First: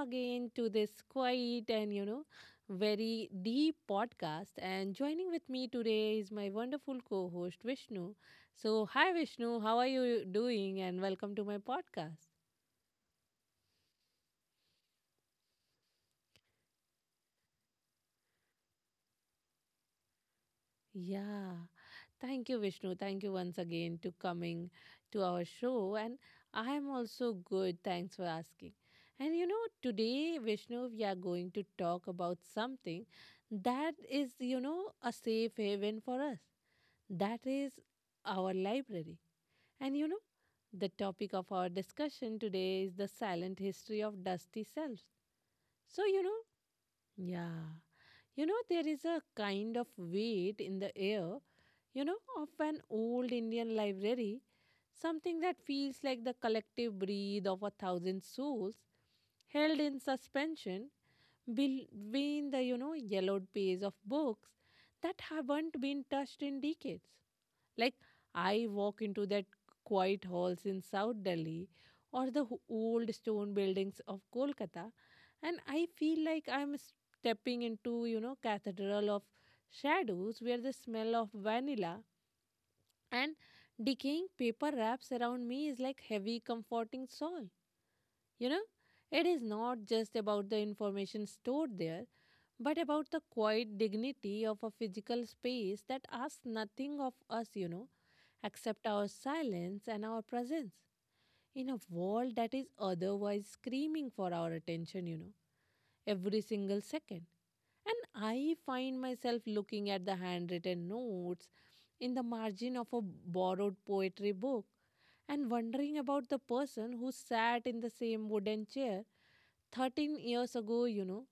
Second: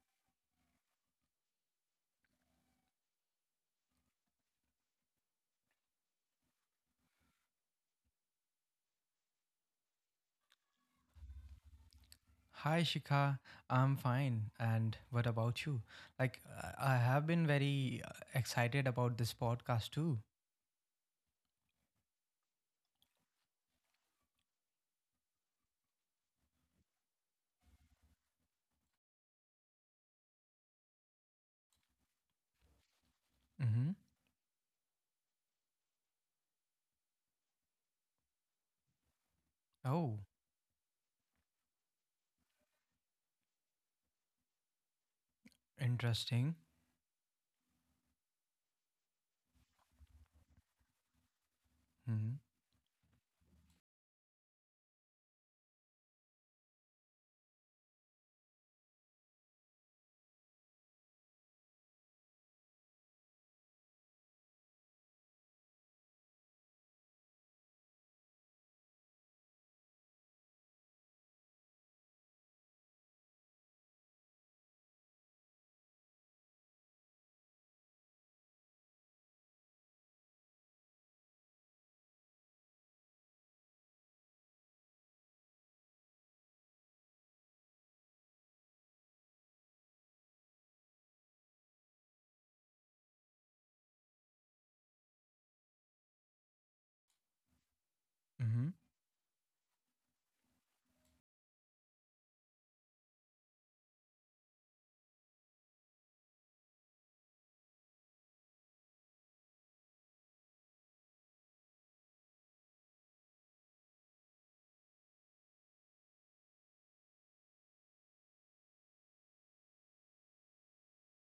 again to this quiet and very deep podcast. And joining with me today is my wonderful co host Vishnu. So, hi Vishnu, how are you doing? And welcome to my podcast. Hi Shikha, I'm fine. And what about you? I have been very excited about this podcast too. Yeah. Thank you, Vishnu. Thank you once again to coming to our show. And I am also good. Thanks for asking. And today, Vishnu, we are going to talk about something Mm-hmm. that is, a safe haven for us. That is our library. And Oh, the topic of our discussion today is the silent history of dusty selves. So, you know, interesting. yeah, there is a kind of weight in the air, Mm-hmm. of an old Indian library, something that feels like the collective breath of a thousand souls held in suspension between the yellowed pages of books that haven't been touched in decades. Like, I walk into that quiet halls in South Delhi or the old stone buildings of Kolkata, and I feel like I'm stepping into cathedral of shadows where the smell of vanilla and decaying paper wraps around me is like heavy comforting soul you know it is not just about the information stored there but about the quiet dignity of a physical space that asks nothing of us, Mm-hmm. except our silence and our presence in a world that is otherwise screaming for our attention, every single second. And I find myself looking at the handwritten notes in the margin of a borrowed poetry book and wondering about the person who sat in the same wooden chair 13 years ago,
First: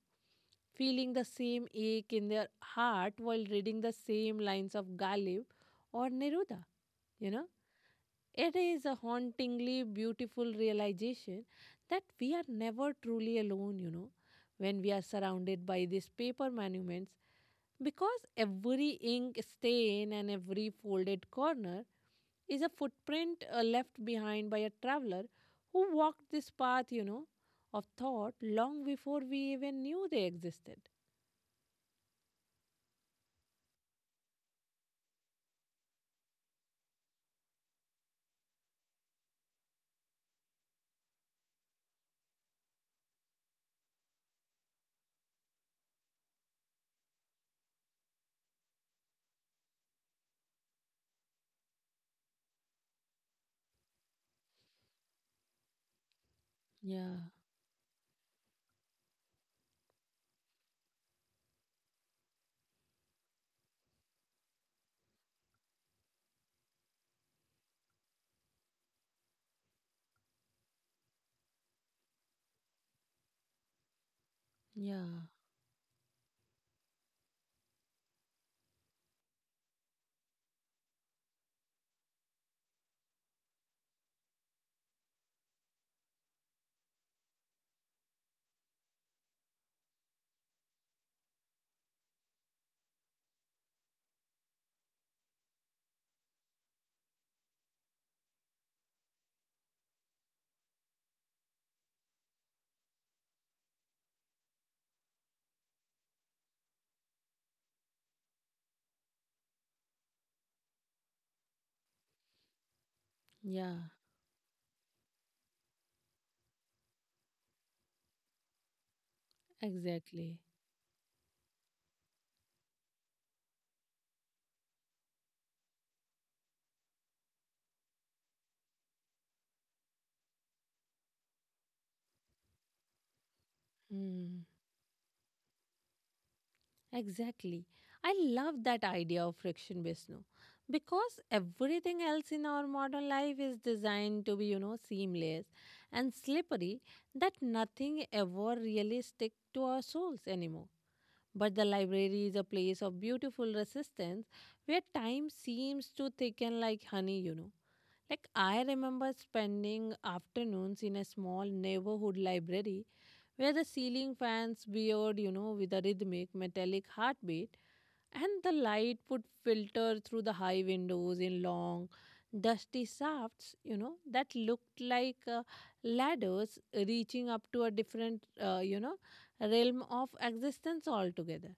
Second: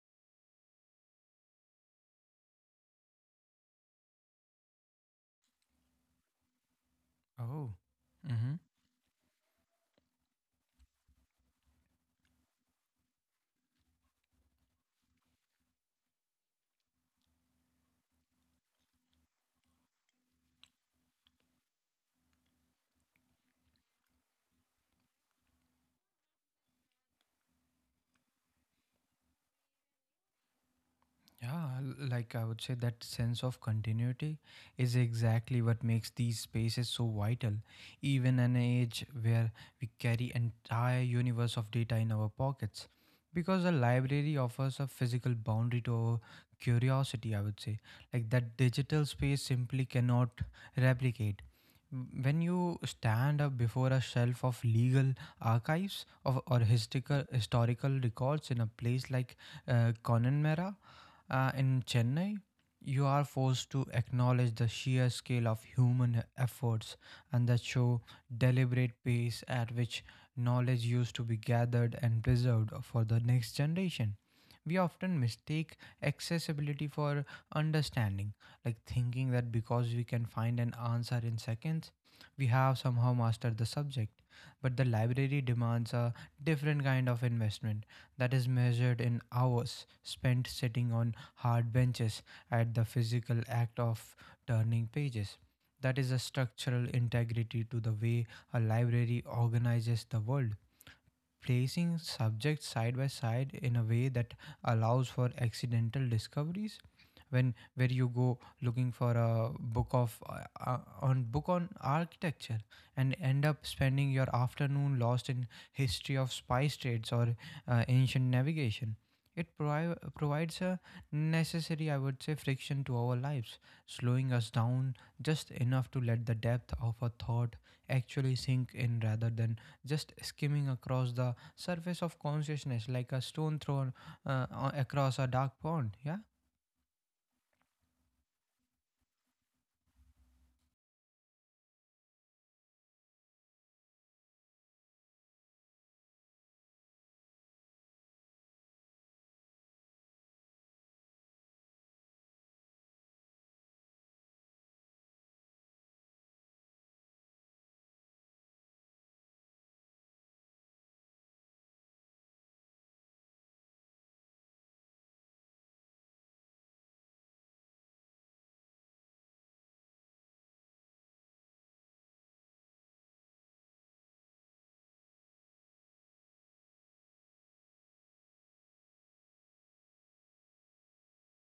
feeling the same ache in their heart while reading the same lines of Ghalib or Neruda you know Oh. Mm-hmm. it is a hauntingly beautiful realization that we are never truly alone when we are surrounded by these paper monuments, because every ink stain and every folded corner is a footprint left behind by a traveler who walked this path of thought long before we even knew they existed. Like I would say, that sense of continuity is exactly what makes these spaces so vital. Even an age where we carry entire universe of data in our pockets, because a library offers a physical boundary to our curiosity. I would say, like that digital space simply cannot replicate. When you stand up before a shelf of legal archives of, or Yeah, historical records in a place like Connemara in Chennai, you are forced to acknowledge the sheer scale of human efforts and that show deliberate pace at which knowledge used to be gathered and preserved for the next generation. We yeah, often mistake accessibility for understanding, like thinking that because we can find an answer in seconds, we have somehow mastered the subject. But the library demands a different kind of investment that is measured in hours spent sitting on hard benches at the physical act of turning pages. That is a structural integrity to the way a library organizes the world, placing subjects side by side in a way that allows for accidental discoveries when where you go looking for a book of on book on architecture and end up yeah, spending your afternoon lost in history of spice trades or ancient navigation. It provi- exactly. provides a necessary, I would say, friction to our lives, slowing us down just enough to let the depth of a thought actually sink in rather than just skimming across the surface of consciousness like a stone thrown across a dark pond. Yeah. Exactly. I love that idea of friction based no, because everything else in our modern life is designed to be, seamless and slippery that nothing ever really stick to our souls anymore. But the library is a place of beautiful resistance where time seems to thicken like honey, you know. Like I remember spending afternoons in a small neighborhood library where the ceiling fans veered, with a rhythmic metallic heartbeat and the light would filter through the high windows in long dusty shafts that looked like ladders reaching up to a different realm of existence altogether.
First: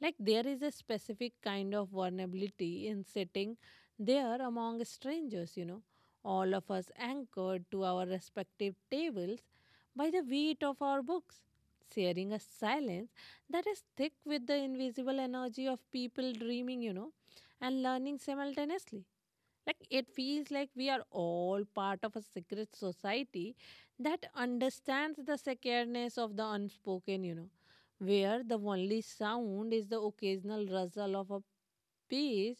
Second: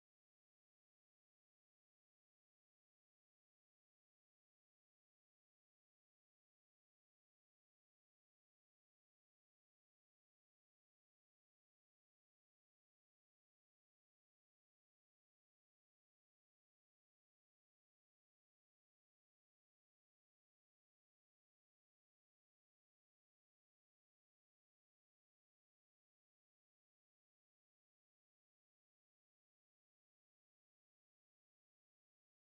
Like there is a specific kind of vulnerability in sitting there among strangers, all of us anchored to our respective tables by the weight of our books, sharing a silence that is thick with the invisible energy of people dreaming, and learning simultaneously. Like it feels like we are all part of a secret society that understands the sacredness of the unspoken, where the only sound is the occasional rustle of a page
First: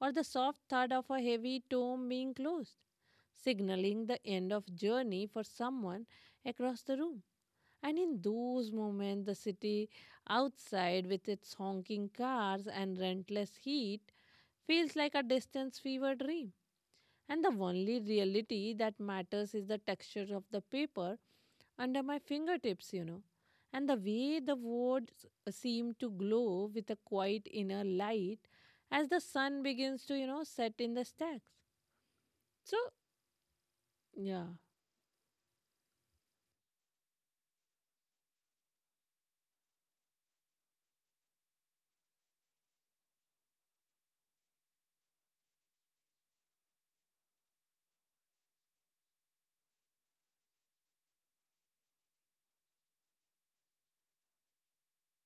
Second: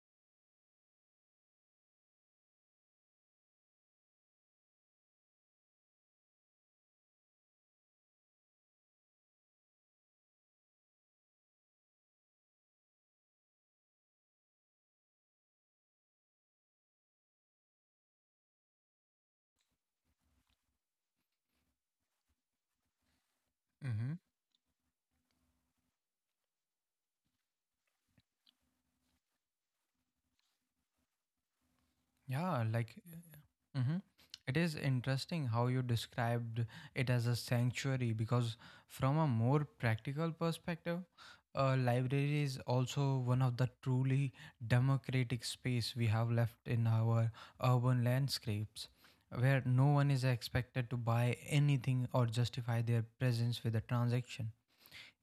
or the soft thud of a heavy tome being closed, signaling the end of journey for someone across the room. And in those moments, the city outside with its honking cars and relentless heat feels like a distant fever dream and the only reality that matters is the texture of the paper under my fingertips, and the Mm-hmm. way the words seem to glow with a quiet inner light as the sun begins to, set in the stacks. Yeah. So, Mm-hmm. yeah, It is interesting how you described it as a sanctuary because, from a more practical perspective, a library is also one of the truly democratic space we have left in our urban landscapes where no one is expected to buy anything or justify their presence with a transaction.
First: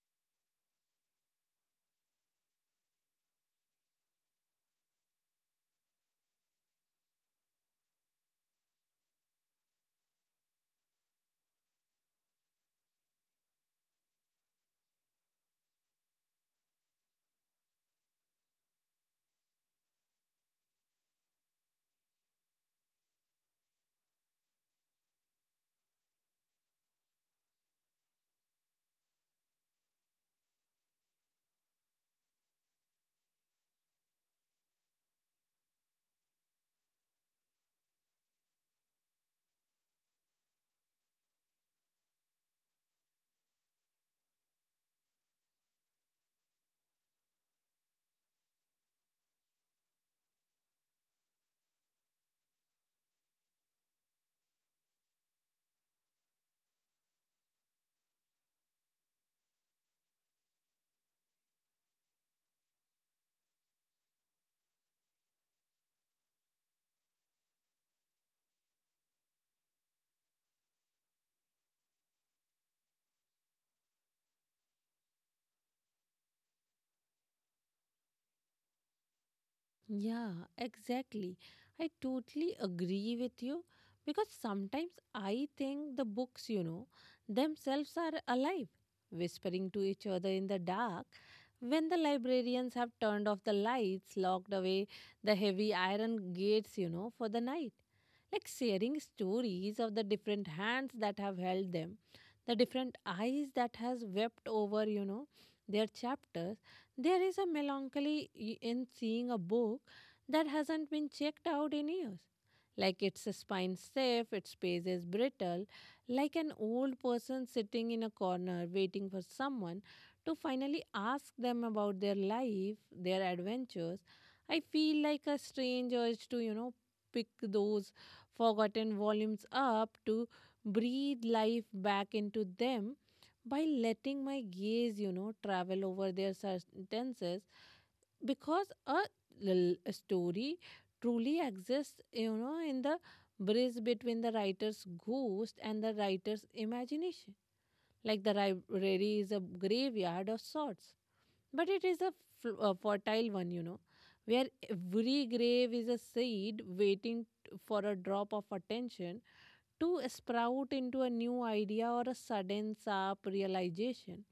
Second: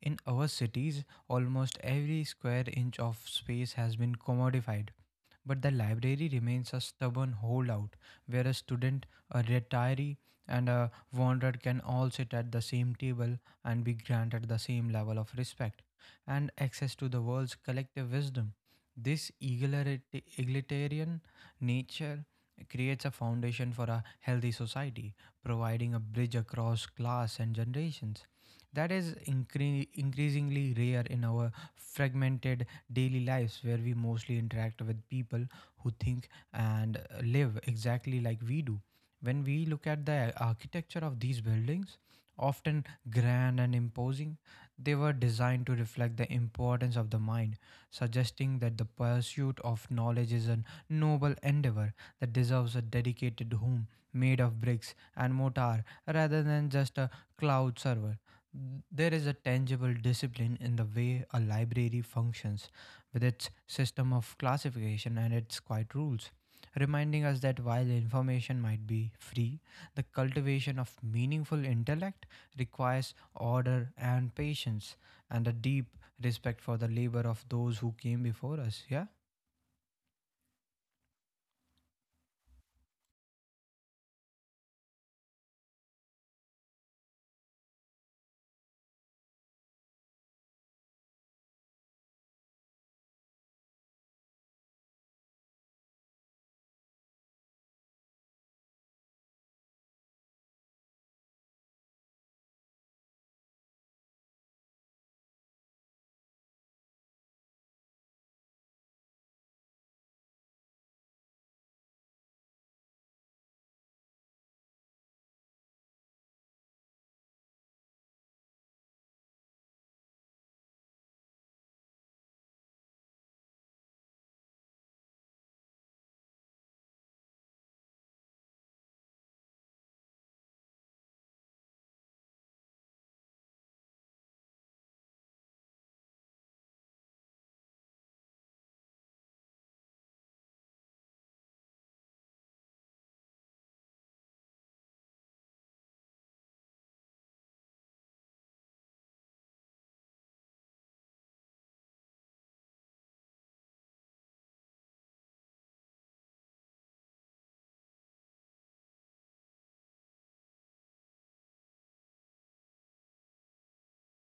In our cities, almost every square inch of space has been commodified, but the library remains a stubborn holdout where a student, a retiree, and a wanderer can all sit at the same table and be granted the same level of respect and access to the world's collective wisdom. This egalitarian nature creates a foundation for a healthy society, providing a bridge across class and generations. That is increasingly rare in our fragmented daily lives where we mostly interact with people who think and live exactly like we do. When we look at the architecture of these buildings, often grand and imposing, they were designed to reflect the importance of the mind, suggesting that the pursuit of knowledge is a noble endeavor that deserves a dedicated home made of bricks and mortar rather than just a cloud server. There is a tangible discipline in the way a library functions, with its system of classification and its quiet rules, reminding us that while information might be free, the cultivation of meaningful intellect requires order and patience and a deep respect for the labor of those who came before us. Yeah? yeah, exactly. I totally agree with you because sometimes I think the books, themselves are alive, whispering to each other in the dark. When the librarians have turned off the lights, locked away the heavy iron gates, for the night, like sharing stories of the different hands that have held them, the different eyes that has wept over, their chapters, there is a melancholy in seeing a book that hasn't been checked out in years. Like its spine stiff, its pace is brittle, like an old person sitting in a corner waiting for someone to finally ask them about their life, their adventures. I feel like a strange urge to, pick those forgotten volumes up to breathe life back into them by letting my gaze, travel over their sentences, because a story truly exists, in the bridge between the writer's ghost and the writer's imagination. Like the library is a graveyard of sorts, but it is a, a fertile one, where every grave is a seed waiting for a drop of attention to sprout into a new idea or a sudden sharp realization.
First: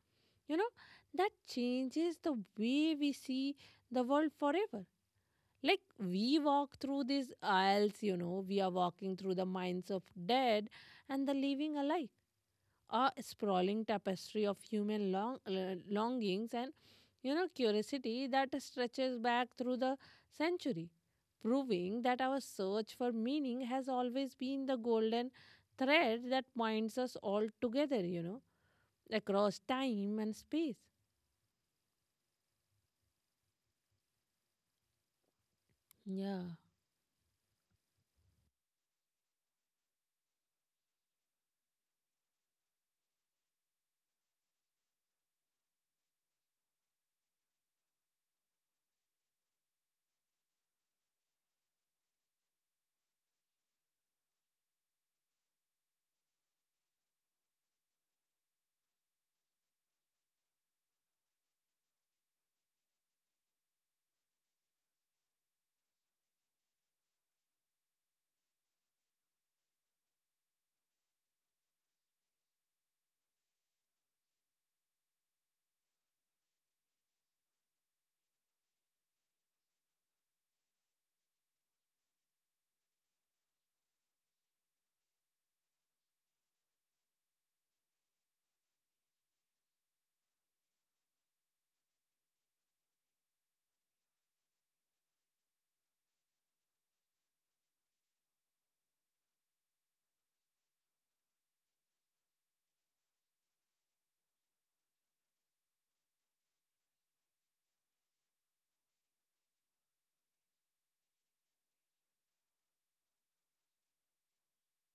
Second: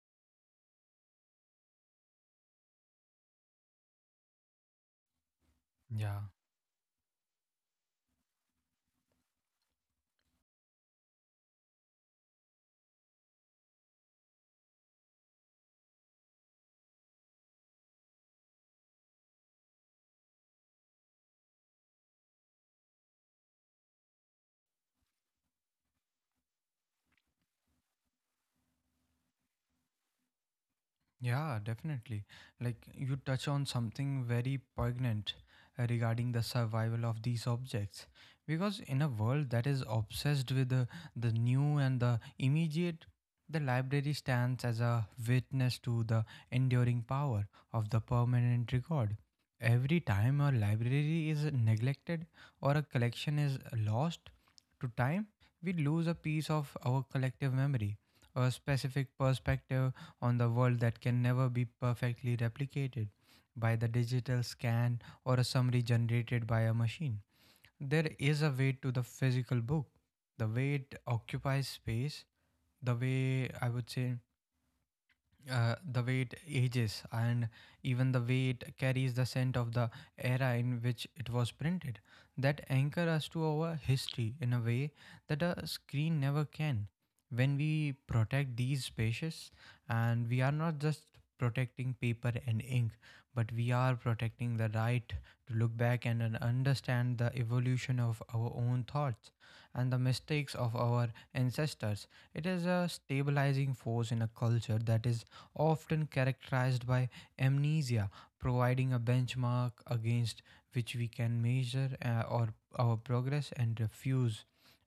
You know, that changes the way we see the world forever. Like Yeah. we walk through these aisles, we are walking through the minds of dead and the living alike, a sprawling tapestry of human longings and curiosity that stretches back through the century, proving that our search for meaning has always been the golden thread that binds us all together, across time and space. Yeah, definitely. Like you touch on something very poignant regarding Yeah, the survival of these objects. Because in a world that is obsessed with the new and the immediate, the library stands as a witness to the enduring power of the permanent record. Every time a library is neglected or a collection is lost to time, we lose a piece of our collective memory, a specific perspective on the world that can never be perfectly replicated by the digital scan or a summary generated by a machine. There is a weight to the physical book, the way it occupies space, the way, I would say, the way it ages and even the way it carries the scent of the era in which it was printed, that anchor us to our history in a way that a screen never can. When we protect these spaces, and we are not just protecting paper and ink, but we are protecting the right to look back and understand the evolution of our own thoughts and the mistakes of our ancestors. It is a stabilizing force in a culture that is often characterized by amnesia, providing a benchmark against which we can measure our progress and refuse,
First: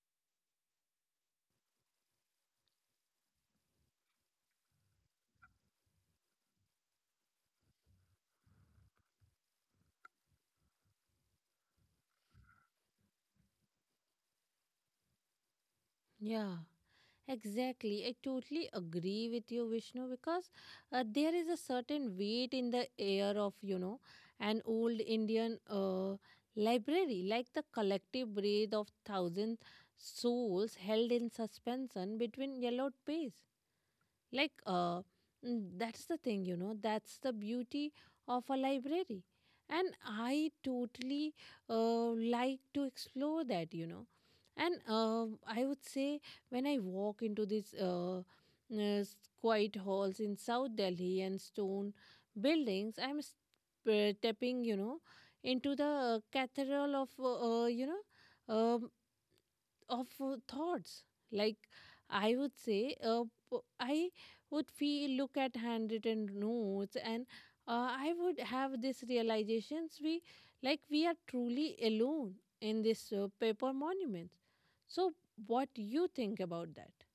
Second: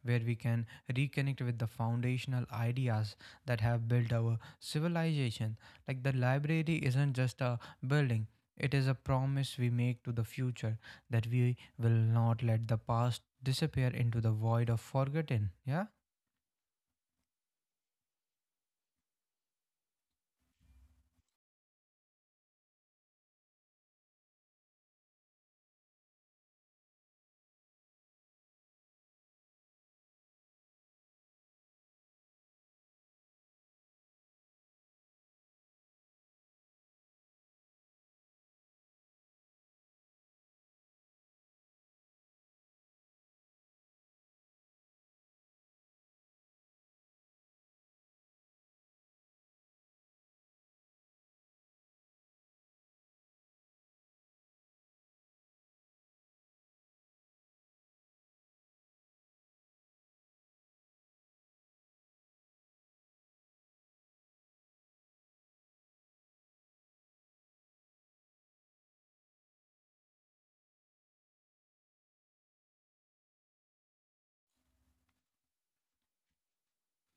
where we can reconnect with the foundational ideas that have built our civilization. Like the library isn't just a building. It is a promise we make to the future that we will not let the past disappear into the void of forgotten. Yeah? yeah. Exactly. I totally agree with you, Vishnu, because there is a certain weight in the air of, an old Indian library, like the collective breath of thousand souls held in suspension between yellowed pages. Like, that's the thing, that's the beauty of a library. And I totally like to explore that, and I would say when I walk into these quiet halls in South Delhi and stone buildings I'm stepping into the cathedral of um, thoughts. Like I would say, I would feel look at handwritten notes and I would have this realizations we like we are truly alone in this paper monuments. So, what do you think about that?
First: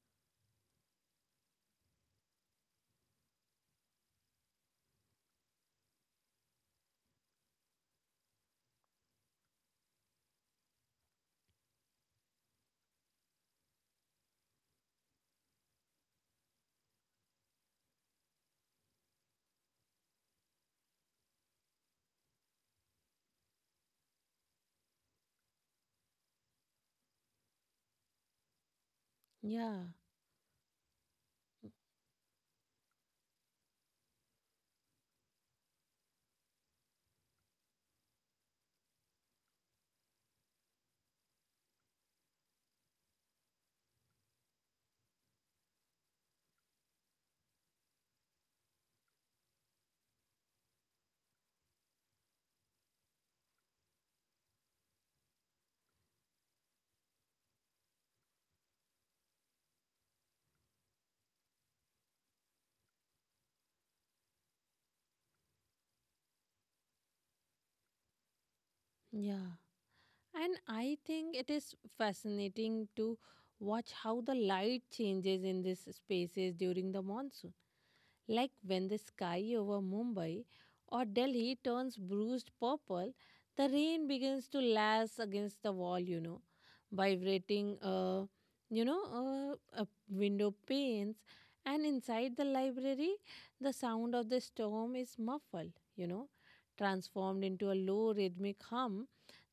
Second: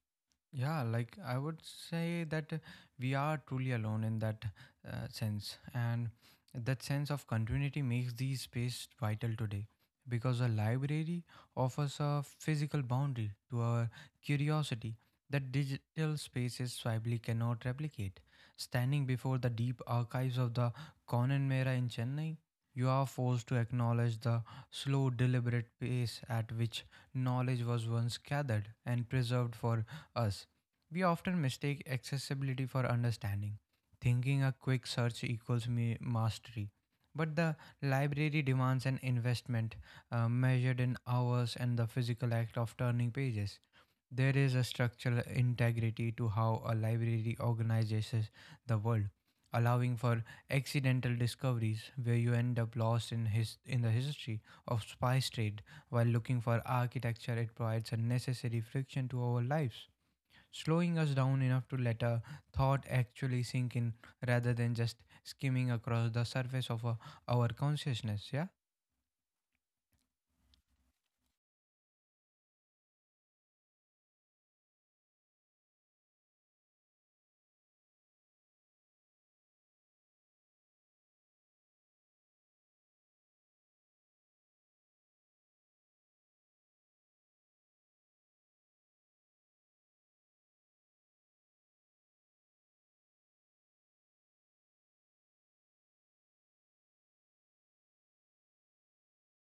Yeah, like I would say that we are truly alone in that sense. And that sense of continuity makes these space vital today, because a library offers a physical boundary to our curiosity that digital spaces swiftly cannot replicate. Standing before the deep archives of the Conan Mera in Chennai, you are forced to acknowledge the slow, deliberate pace at which knowledge was once gathered and preserved Yeah, for us. We often mistake accessibility for understanding, thinking a quick search equals mastery. But the library demands an investment measured in hours and the physical act of turning pages. There is a structural integrity to how a library organizes the world, allowing for accidental discoveries where you end up lost in the history of spice trade while looking for architecture. It provides a necessary friction to our lives, slowing us down enough to let a thought actually sink in rather than just skimming across the surface of our consciousness. Yeah. yeah, and I think it is fascinating to watch how the light changes in these spaces during the monsoon. Like when the sky over Mumbai or Delhi turns bruised purple, the rain begins to lash against the wall, vibrating, window panes. And inside the library, the sound of the storm is muffled, transformed into a low rhythmic hum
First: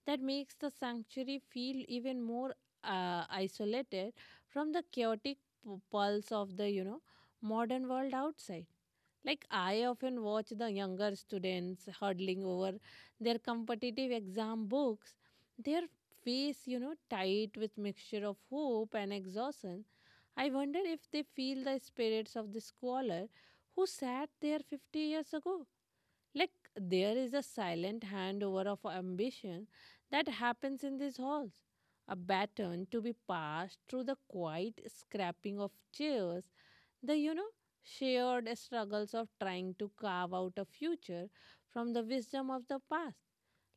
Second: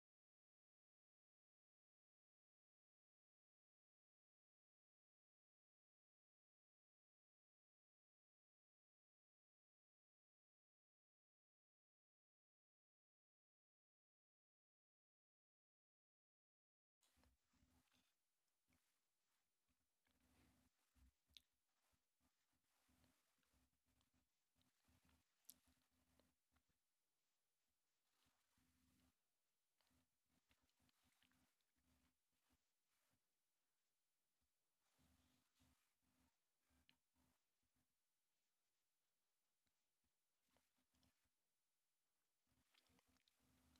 that makes the sanctuary feel even more isolated from the chaotic pulse of the, modern world outside. Like, I often watch the younger students huddling over their competitive exam books, their face, tight with mixture of hope and exhaustion. I wonder if they feel the spirits of the scholar who sat there 50 years ago. Like, there is a silent handover of ambition that happens in these halls, a baton to be passed through the quiet scrapping of chairs the, shared struggles of trying to carve out a future from the wisdom of the past.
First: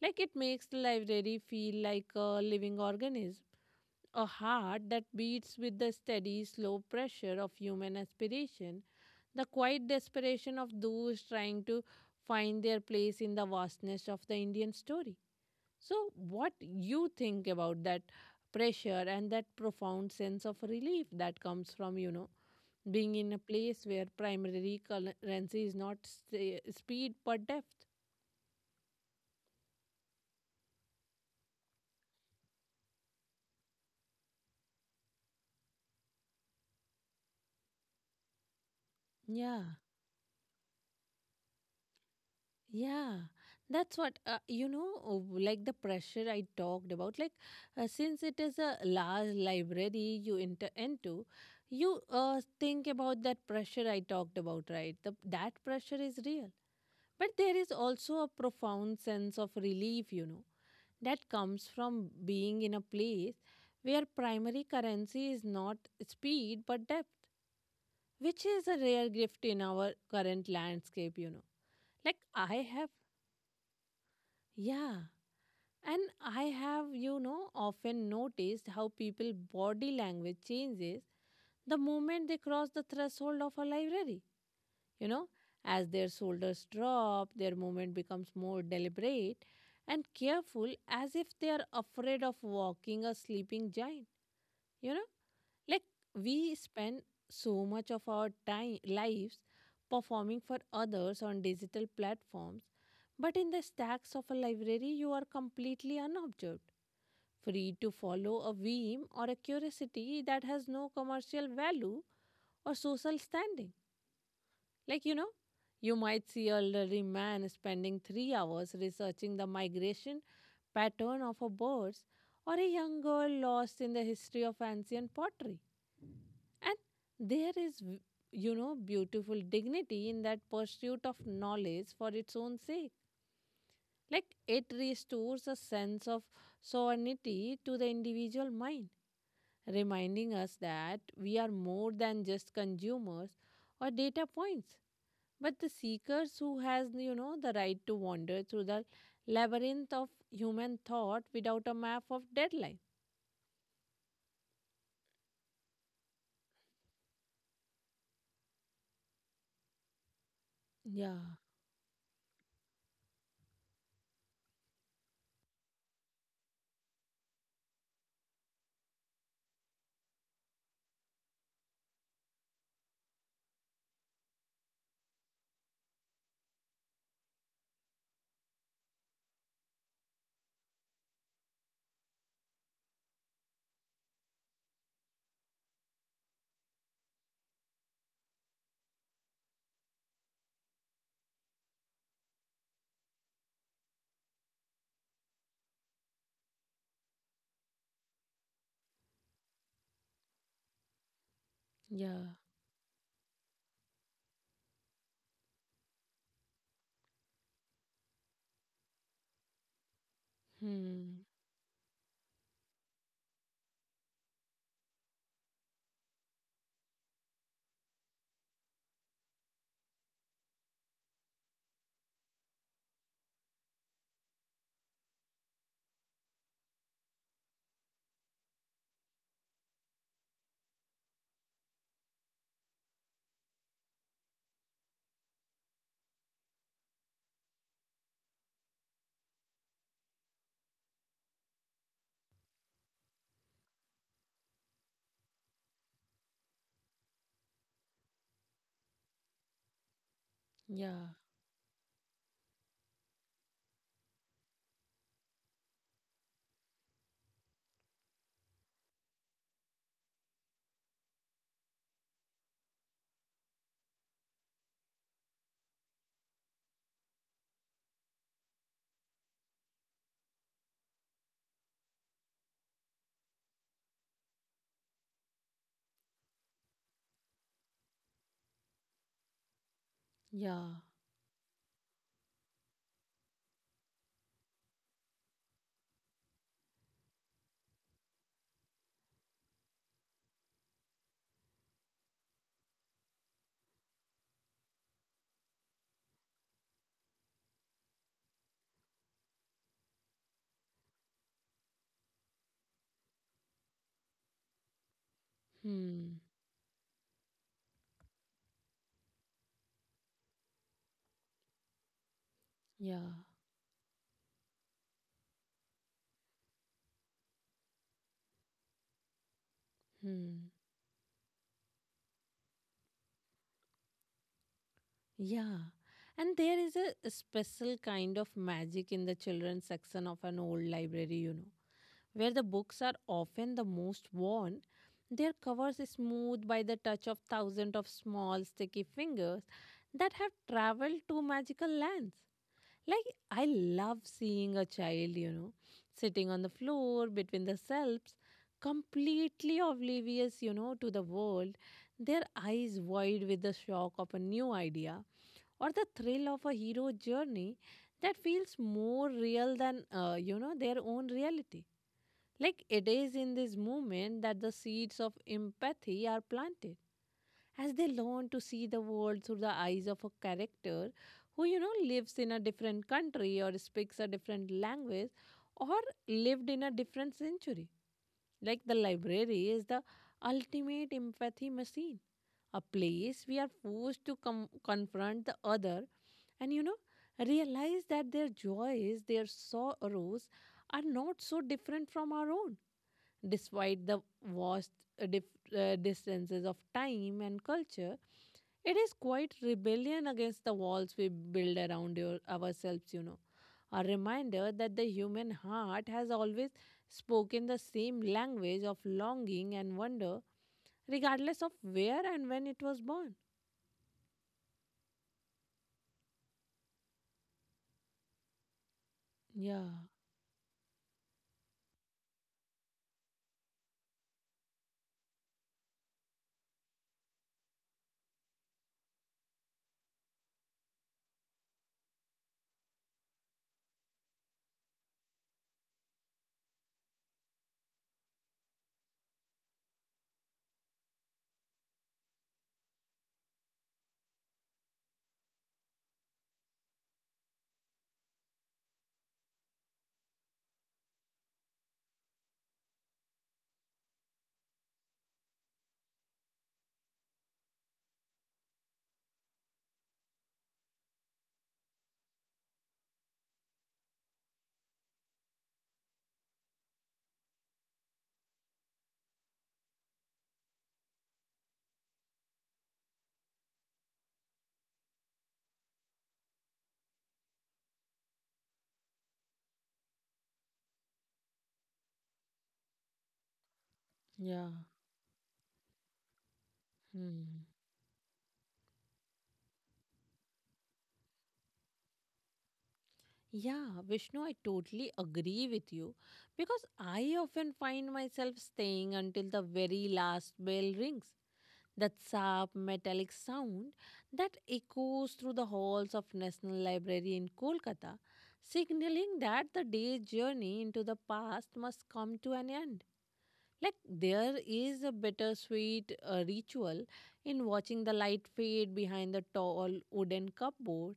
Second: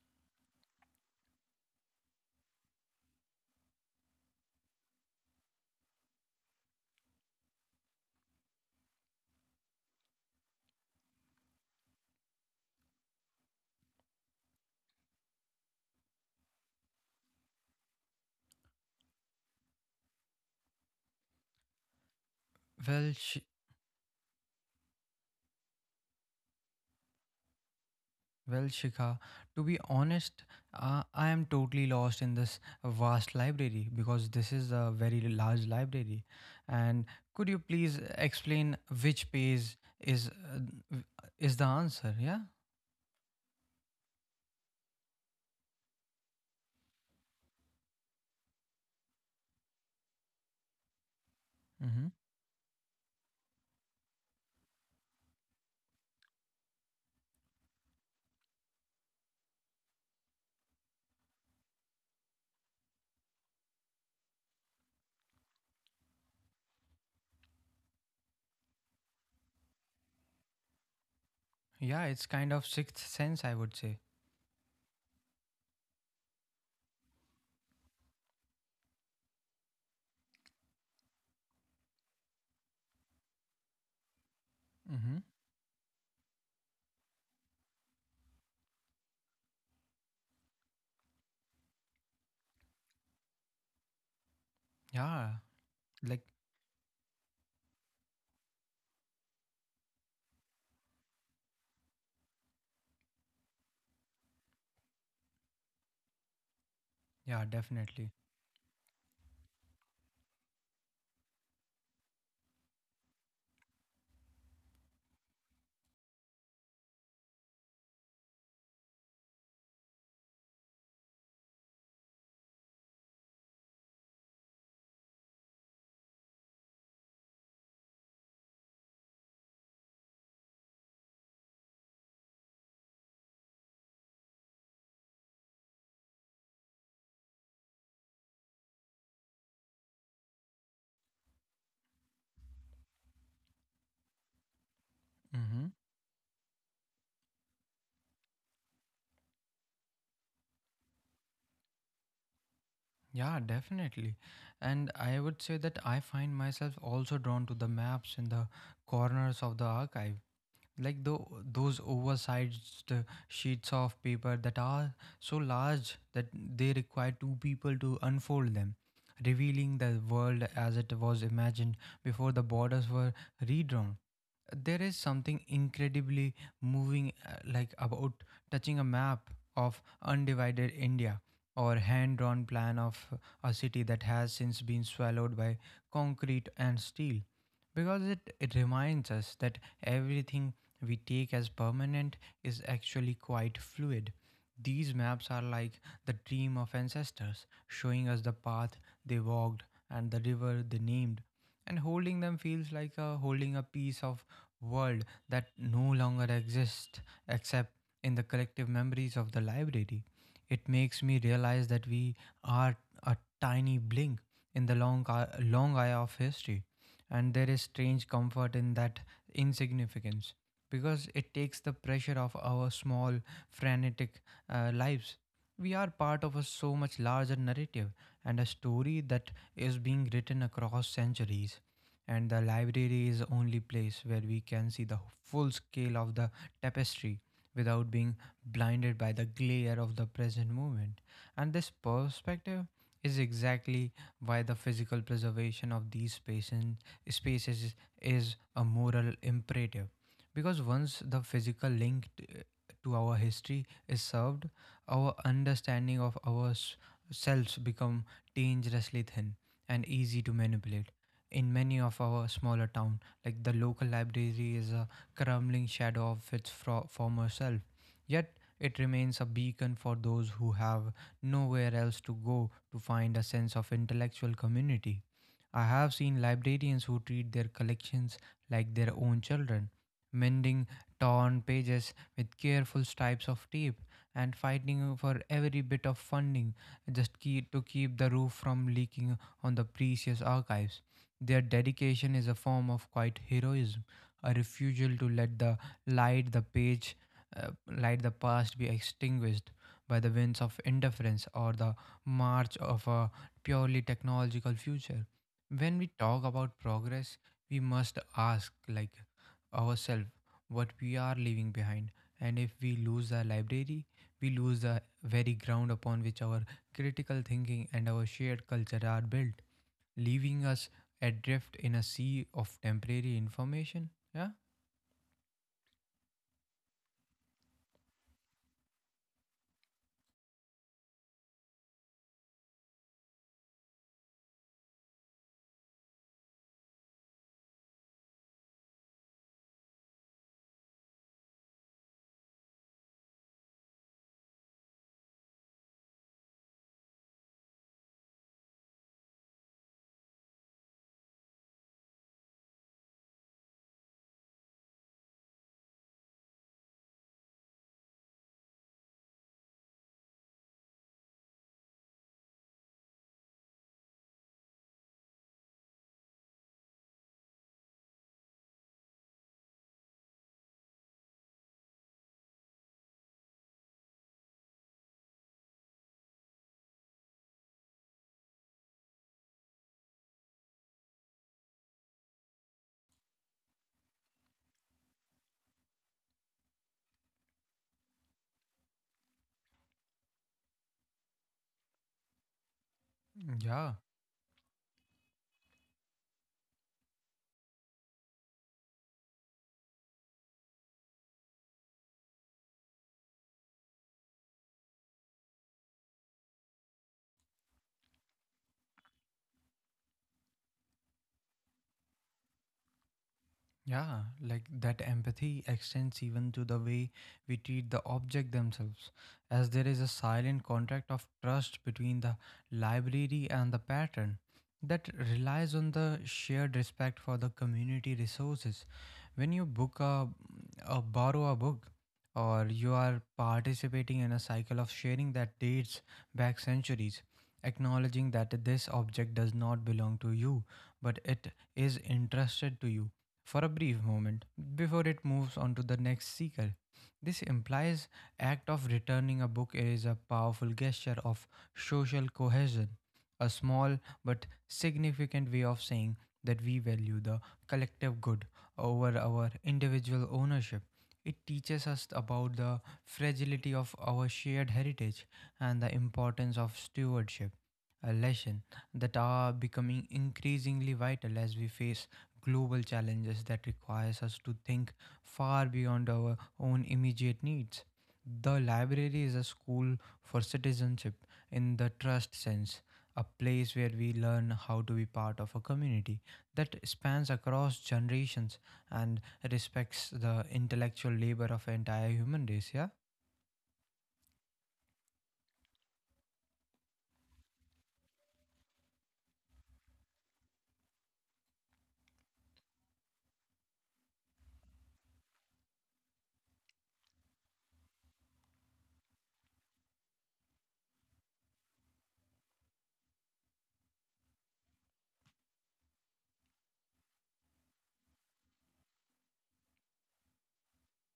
Like it makes the library feel like a living organism, a heart that beats with the steady, slow pressure of human aspiration, the quiet desperation of those trying to find their place in the vastness of the Indian story. So, what you think about that pressure and that profound sense of relief that comes from, well being in sh- a place where primary currency is not speed but depth. well shikha to be honest, I am totally lost in this vast library because this is a very large library, and could you please explain which Yeah, page is w- is the answer? Yeah. yeah. That's what, like the pressure I talked about. Like, since it is a large library you enter into, you Mm-hmm. Think about that pressure I talked about, right? The, that pressure is real. But there is also a profound sense of relief, that comes from being in a place where primary currency is not speed but depth, which is a rare gift in our current landscape, you know. Yeah, Like it's kind I of have, sixth sense, I would say. yeah, and I have, often noticed how people body language changes the moment they cross the threshold of a library. You Mm-hmm. know, as their shoulders drop, their movement becomes more deliberate and careful as if they are afraid of walking a sleeping giant. You know, Yeah. like Like. we spend so much of our time lives performing for others on digital platforms, but in the stacks of a library, you are completely unobserved, Yeah, free to definitely. follow a whim or a curiosity that has no commercial value or social standing. Like, you might see an elderly man spending 3 hours researching the migration pattern of a bird, or a young girl lost in the history of ancient pottery. And there is, beautiful dignity in that pursuit of knowledge for its own sake. Like it restores a sense of sovereignty to the individual mind, reminding us that we are more than just consumers or data points. But Mm-hmm. the seekers who has the right to wander through the labyrinth of human thought without a map of deadline. Yeah, definitely. And I would say that I find myself also drawn to the maps in the corners of the archive. like the, Yeah, those oversized sheets of paper that are so large that they require two people to unfold them, revealing the world as it was imagined before the borders were redrawn. There is something incredibly moving, like, about touching a map of undivided India or hand drawn plan of a city that has since been swallowed by concrete and steel, because it reminds us that everything we take as permanent is actually quite fluid. These maps are like the dream of ancestors, showing us the path they walked and the river they named. And holding yeah. them feels like holding a piece of world that no longer exists except in the collective memories of the library. It makes me Hmm. realize that we are a tiny blink in the long eye of history, and there is strange comfort in that insignificance because it takes the pressure off our small, frantic lives. We are part of a so much larger narrative and a story that is being written across centuries, and the library is the only place where we can see the full scale of the tapestry without being blinded by the glare of the present moment. And this perspective is exactly why the physical preservation of these space is, is a moral imperative, because once Yeah, the physical link to our history is served, our understanding of ourselves become dangerously thin and easy to manipulate. In many of our smaller town, like the local library, is a crumbling shadow of its former self, yet it remains a beacon for those who have nowhere else to go to find a sense of intellectual community. I have seen librarians who treat their collections like their own children, mending yeah. torn pages with careful stripes of tape and fighting for every bit of funding just key to keep the roof from leaking on the precious archives. Their dedication is a form of quiet heroism, a refusal to let the light the page uh, light the past be extinguished by the winds of indifference or the march of a purely technological future. When we Hmm. talk about progress, we must ask, like, ourselves what we are leaving behind. And if we lose Yeah. the library, we lose the very ground upon which our critical thinking and our shared culture are built, leaving Hmm. us adrift in a sea of temporary information. Yeah. Yeah. And there is a special kind of magic in the children's section of an old library, where the books are often the most worn. Their covers is smoothed by the touch of thousands of small sticky fingers that have traveled to magical lands. Like, I love seeing a child, sitting on the floor between the selves, completely oblivious, to the world, their eyes wide with the shock of a new idea or the thrill of a hero journey that feels more real than their own reality. Like it is in this moment that the seeds of empathy are planted as they learn to see the world through the eyes of a character who, lives in a different country or speaks a different language or lived in a different century. Like the library is the ultimate empathy machine, a place we are forced to confront the other and, realize that their joys, their sorrows are not so different from our own, Yeah. despite the vast uh, dif- distances of time and culture. It is quite rebellion against the walls we build around ourselves. A reminder that the human heart has always spoken the same language of longing and wonder, regardless of where and when it was born. Yeah, like that empathy extends even to the way we treat the object themselves, as there Yeah, is a silent contract of trust between the library and the patron that relies on the shared respect for the community resources. When you book a borrow a book, or you are participating in a cycle of sharing that dates back centuries, acknowledging that this object does not belong to you, but it is entrusted to you for a brief moment before it moves on to the next seeker. This implies act of returning a book is a powerful gesture of social cohesion, a small but significant way of saying that we value the collective good over our individual ownership. It teaches us about the fragility of our shared heritage and the importance of stewardship, a lesson that are becoming increasingly vital as we face global challenges that requires us to think far beyond our own immediate needs. The library is a school for citizenship in the trust sense, a place where we learn yeah. how to be part of a community that spans Hmm. across generations and respects the intellectual labor of entire human race. Yeah, Yeah, Vishnu, I totally agree with you, because I often find myself staying until the very last bell rings. That sharp metallic sound that echoes through the halls of National Library in Kolkata, signaling that the day's journey into the past must come to an end. Like there is a bittersweet ritual in watching the light fade behind the tall wooden cupboard.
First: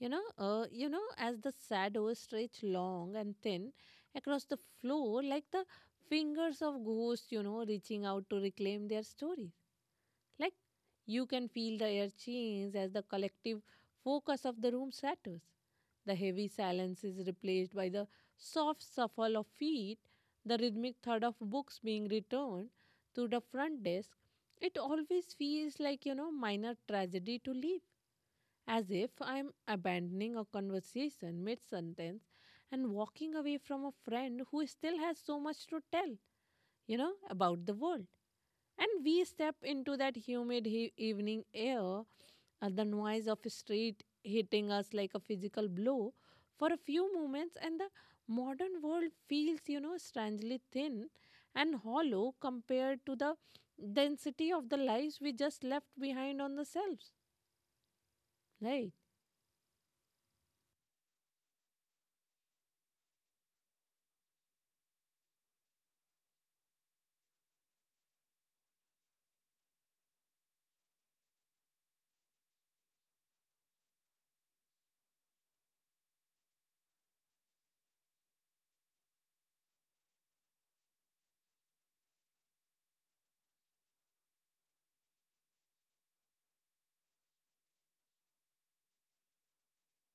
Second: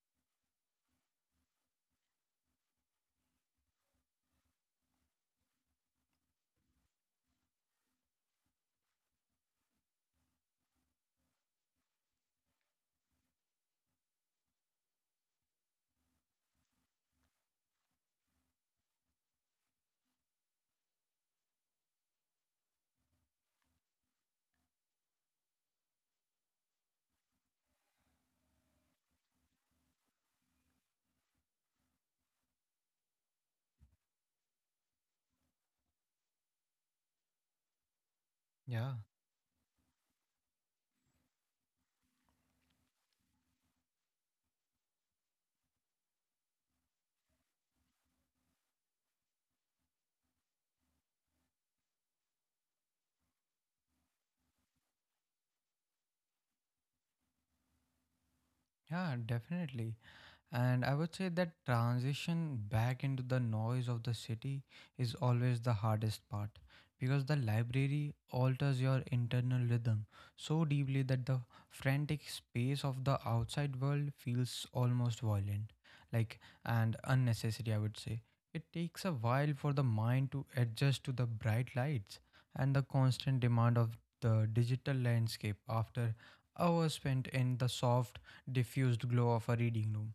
As the shadows stretch long and thin across the floor, like the fingers of ghosts, reaching out to reclaim their stories. Like you can feel the air change as the collective focus of the room shatters. The heavy silence is replaced by the soft shuffle of feet, the rhythmic thud of books being returned to the front desk. It always feels like minor tragedy to leave, as if I'm abandoning a conversation mid sentence and walking away from a friend who still has so much to tell, about the world. yeah, And we step into that humid evening air, the noise of street hitting us like a physical blow for a few moments, and the modern world feels, strangely thin and hollow compared to the density of the lives we just left behind on the selves, right? yeah, definitely. And I would say that transition back into the noise of the city is always the hardest part because the library alters your internal rhythm so deeply that the frantic space of the outside world feels almost violent, like and unnecessary, I would say. It takes a while for the mind to adjust to the bright lights and the constant demand of the digital landscape after hours spent in the soft, diffused glow of a reading room.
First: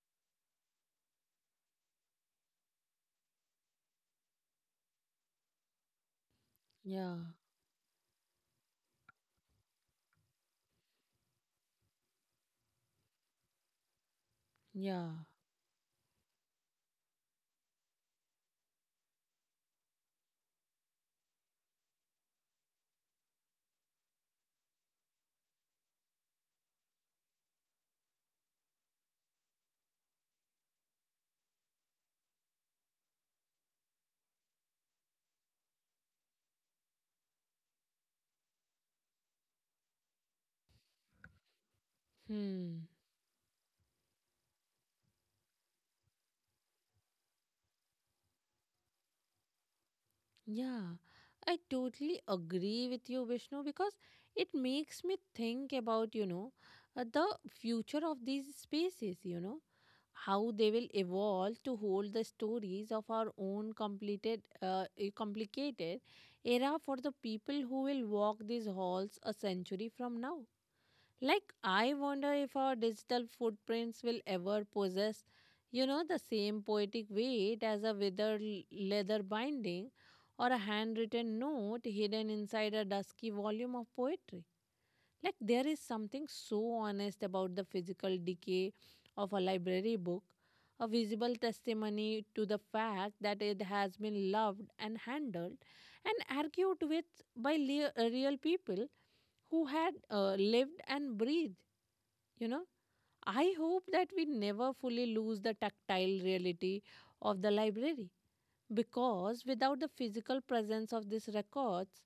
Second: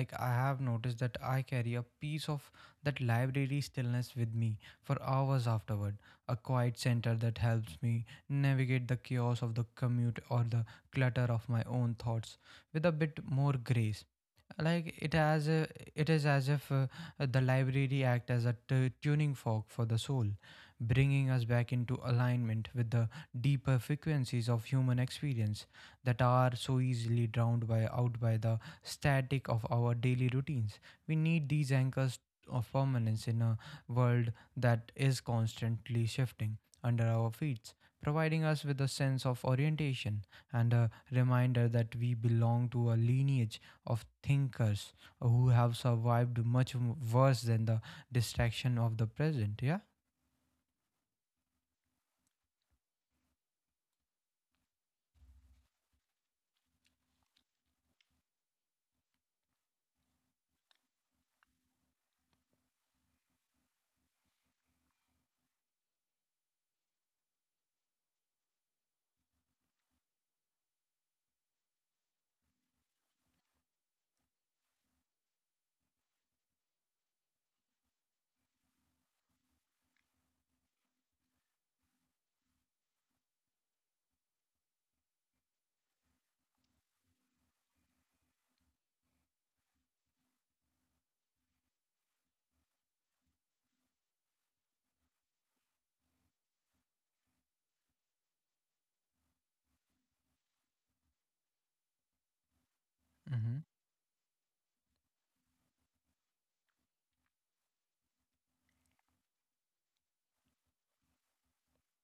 Like I have noticed that I carry a piece of that library stillness with me for hours afterward, a quiet center Yeah. that helps me navigate the chaos of the commute or the clutter of my own thoughts with a bit more grace. like it Yeah. as a, it is as if the library act as a tuning fork for the soul, bringing us back into alignment with the deeper frequencies of human experience that are so easily drowned by out by the static of our daily routines. We need these anchors of permanence in a world that is constantly shifting under our feet, providing us with a sense of orientation and a reminder that we belong Hmm. to a lineage of thinkers who have survived much worse than the distraction of the present. Yeah. Yeah, I totally agree with you, Vishnu, because it makes me think about the future of these spaces, how they will evolve to hold the stories of our own complicated era for the people who will walk these halls a century from now. Like, I wonder if our digital footprints will ever possess, the same poetic weight as a withered leather binding or a handwritten note hidden inside a dusky volume of poetry. Like, there is something so honest about the physical decay of a library book, a visible testimony to the fact that it has been loved and handled and argued with by real people who had lived and breathed you know I Hmm. hope that we never fully lose the tactile reality of the library, because without the physical presence of these records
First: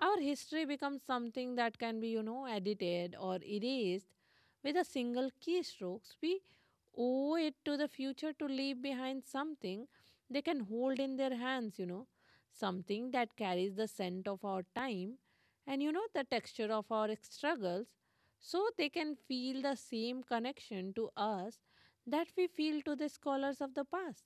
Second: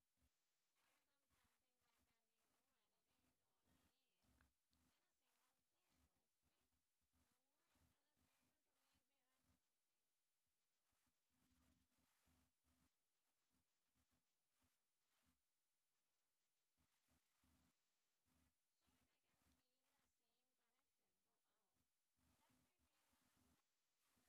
our history becomes something that can be, edited or erased with a single keystroke. We owe it to the future to leave behind something they can hold in their hands, something that carries the scent of our time and, the texture of our struggles, so they can feel the same connection to us that we feel to the scholars of the past.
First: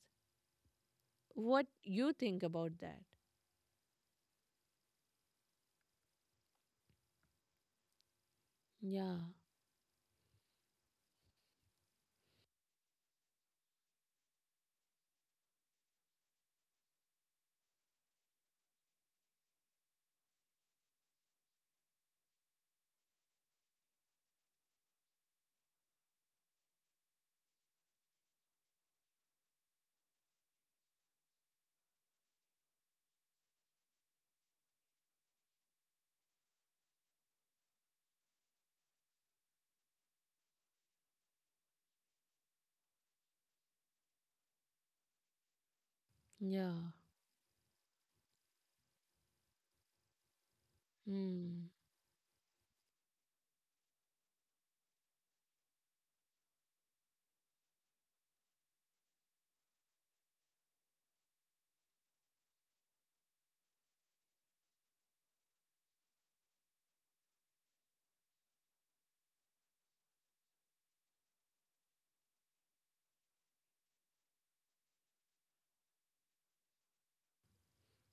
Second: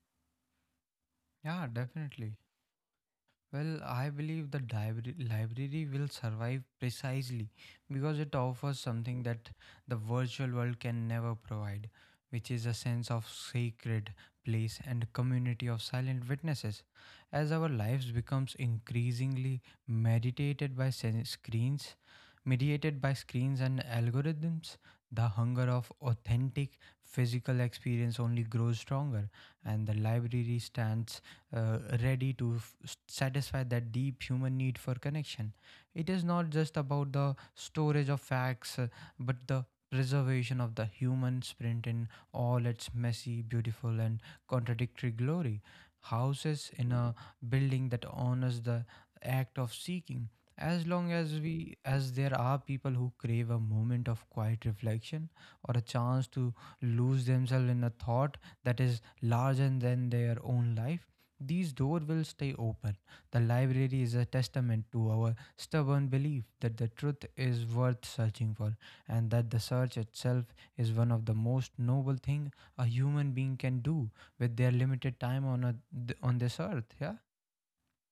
Yeah, What you definitely. think about that? Well, I believe the library will survive precisely because it offers Yeah, something that the virtual world can never provide, which is a sense of sacred place and community of silent witnesses. As our lives becomes increasingly screens, mediated by screens and algorithms, the hunger of authentic physical experience only grows stronger, and the library stands ready to satisfy that deep human need for connection. It is not just about the storage of facts, but the preservation of the human sprint in all its messy, beautiful, and contradictory glory. Houses yeah. in a building that honors the act of seeking. As long as Hmm. we, as there are people who crave a moment of quiet reflection or a chance to lose themselves in a thought that is larger than their own life, these doors will stay open. The library is a testament to our stubborn belief that the truth is worth searching for, and that the search itself is one of the most noble thing a human being can do with their limited time on this earth. Yeah.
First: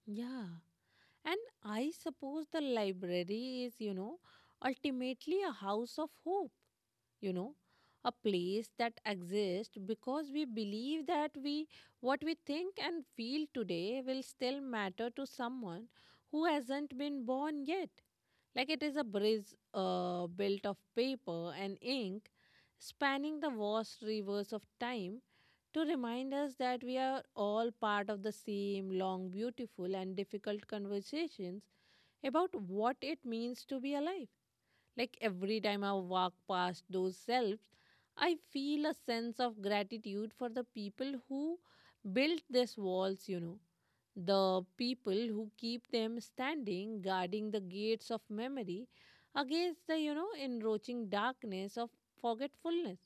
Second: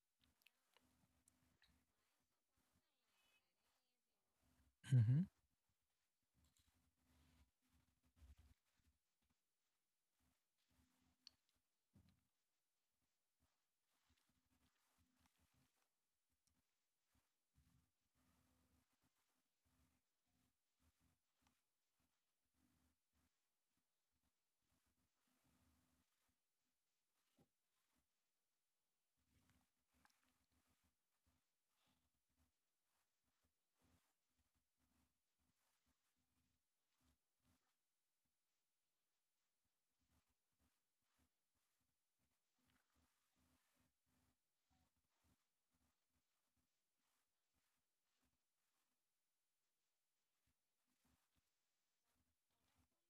Yeah. And I suppose the library is, Mm-hmm. ultimately a house of hope, you know, a place that exists because we believe that we what we think and feel today will still matter to someone who hasn't been born yet. Like it is a bridge built of paper and ink, spanning the vast rivers of time to remind us that we are all part of the same long, beautiful, and difficult conversations about what it means to be alive. Like every time I walk past those selves, I feel a sense of gratitude for the people who built these walls, the people who keep them standing, guarding the gates of memory against the, encroaching darkness of forgetfulness.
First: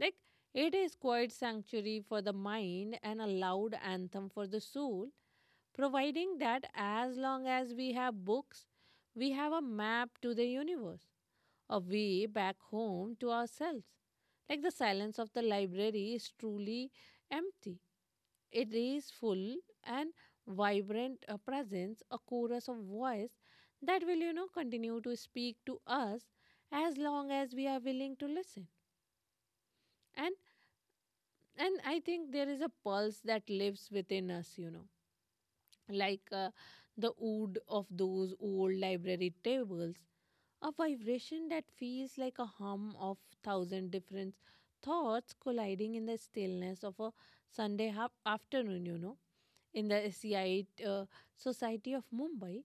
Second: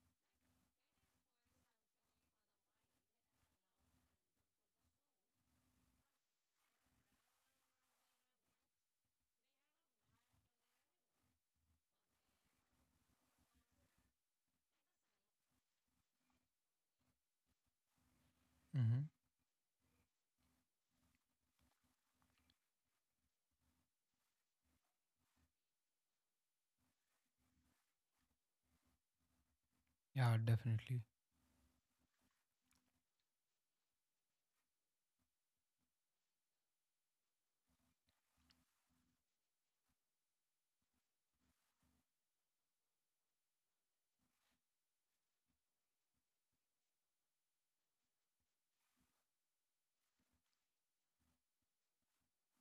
Like it is quiet sanctuary for the mind and a loud anthem for the soul, providing that as long as we have books, we have a map to the universe, a way back home to ourselves. Like the silence of the library is truly empty. It Mm-hmm. is full and vibrant a presence, a chorus of voice that will, continue to speak to us as long as we are willing to listen. And Yeah, definitely. and I think there is a pulse that lives within us, like the wood of those old library tables, a vibration that feels like a hum of thousand different thoughts colliding in the stillness of a afternoon, in the SEI society of Mumbai.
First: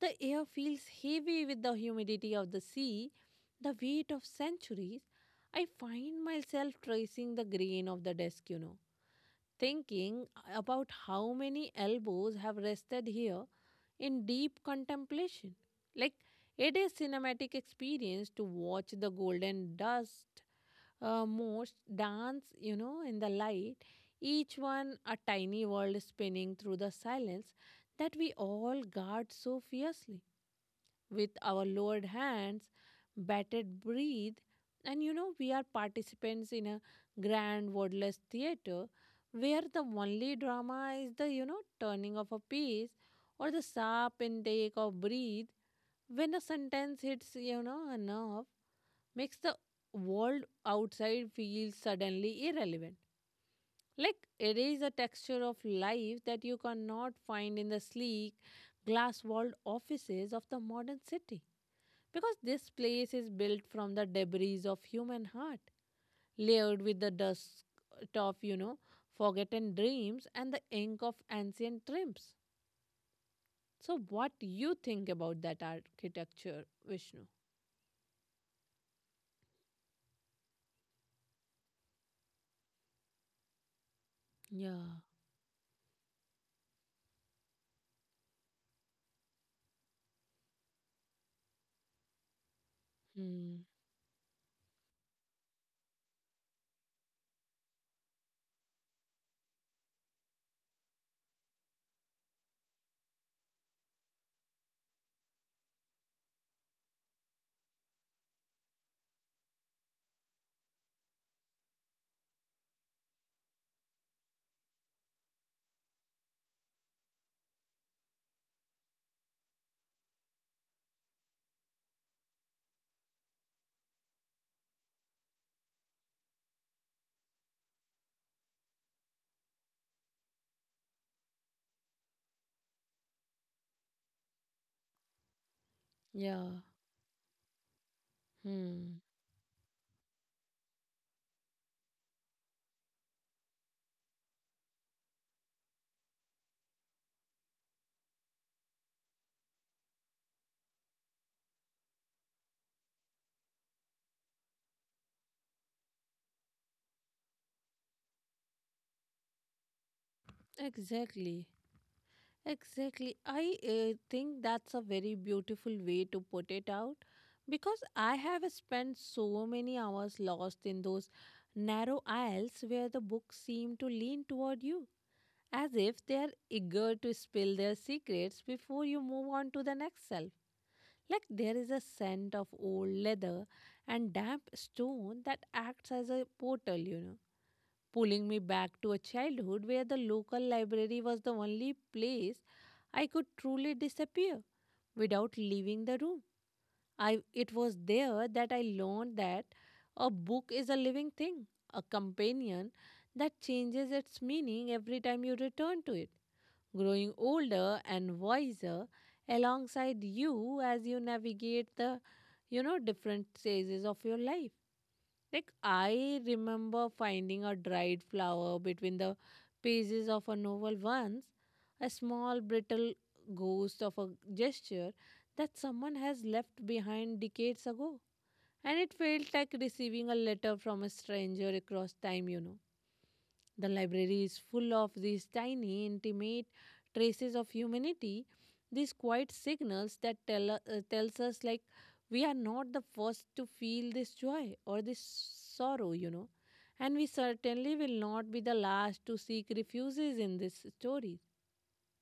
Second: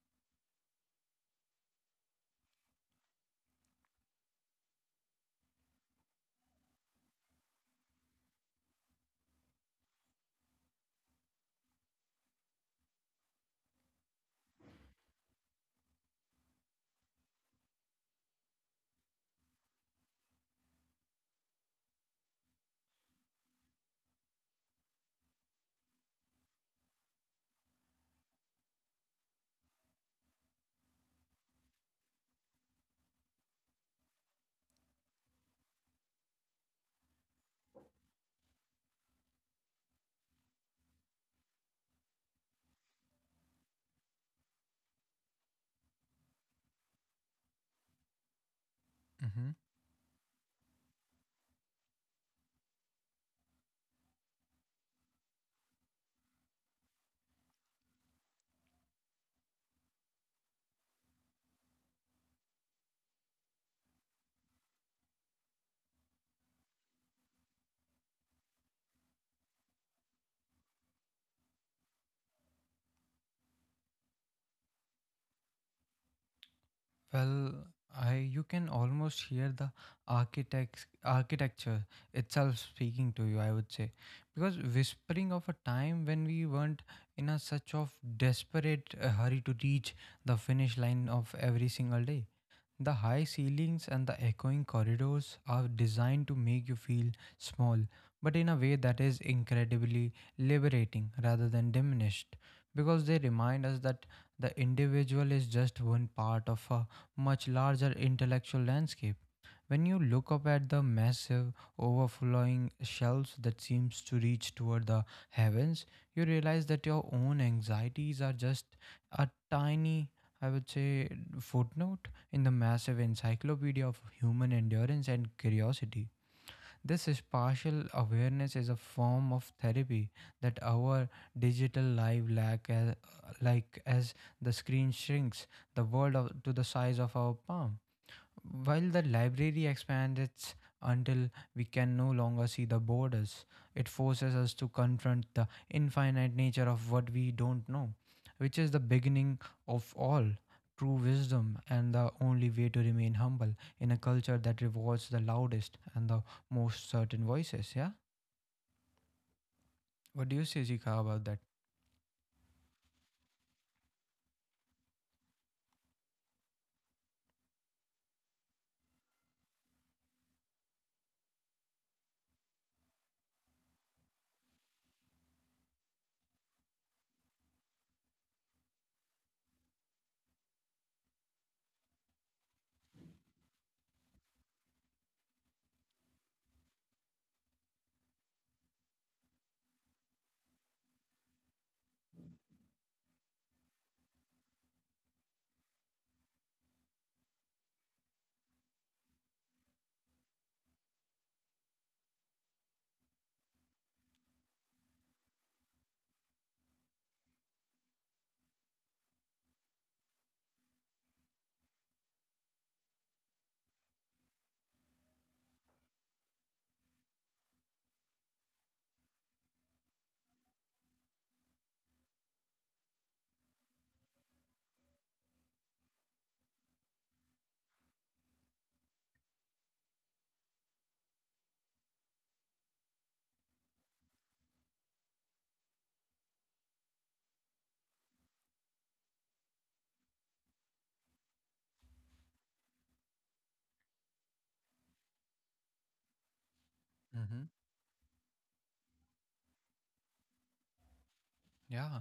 The air feels heavy with the humidity of the sea, the weight of centuries. I find myself tracing the grain of the desk, thinking about how many elbows have rested here in deep contemplation. Like it is cinematic experience to watch the golden dust most dance, in the light, each one a tiny world spinning through the silence that we all guard so fiercely with our lowered hands, bated breath, and we are participants in a grand wordless theater where the only drama is the, turning of a piece or the sharp intake of breath when a sentence hits, a nerve, makes Mm-hmm. the world outside feel suddenly irrelevant. Like it is a texture of life that you cannot find in the sleek, glass walled offices of the modern city, because this place is built from the debris of human heart, layered with the dust of, forgotten dreams and the ink of ancient triumphs. So, what you think about that architecture, Vishnu? Well, I you can almost hear the architects architecture itself speaking to you, I would say. Because Yeah. whispering of a time when we weren't in a such of desperate hurry to reach the finish line of every single day. The high Hmm. ceilings and the echoing corridors are designed to make you feel small, but in a way that is incredibly liberating rather than diminished, because they remind us that the individual is just one part of a much larger intellectual landscape. When you look up at the massive, overflowing shelves that seems to reach toward the heavens, you realize that your own anxieties are just a tiny, I would say, footnote in the massive encyclopedia of human endurance and curiosity. This is partial awareness is a form of therapy that our digital life lack as, like as the screen shrinks to Yeah. the size of our palm. While Hmm. the library expands until we can no longer see the borders, it forces us to confront the infinite nature of what we don't know, which is the beginning of all true wisdom and the only way to remain humble in a culture that rewards the loudest and the most certain voices. Yeah? What do you say, Zika, about that? Exactly. Exactly. I think that's a very beautiful way to put it out, because I have spent so many hours lost in those narrow aisles where the books seem to lean toward you, as if they are eager to spill their secrets before you move on to the next shelf. Like there is a scent of old leather and damp stone that acts as a portal, pulling me back to a childhood where the local library was the only place I could truly disappear without leaving the room. It was there that I learned that a book is a living thing, a companion that changes its meaning every time you return to it, growing older and wiser alongside you as you navigate the different stages of your life. Like I remember finding a dried flower between the pages of a novel once, a small brittle ghost of a gesture that someone has left behind decades ago, and it felt like receiving a letter from a stranger across time. The library is full of these tiny, intimate traces of humanity, these quiet signals that tells us like we are not the first to feel this joy or this sorrow, and we certainly will not be the last to seek refuges in this story. Yeah,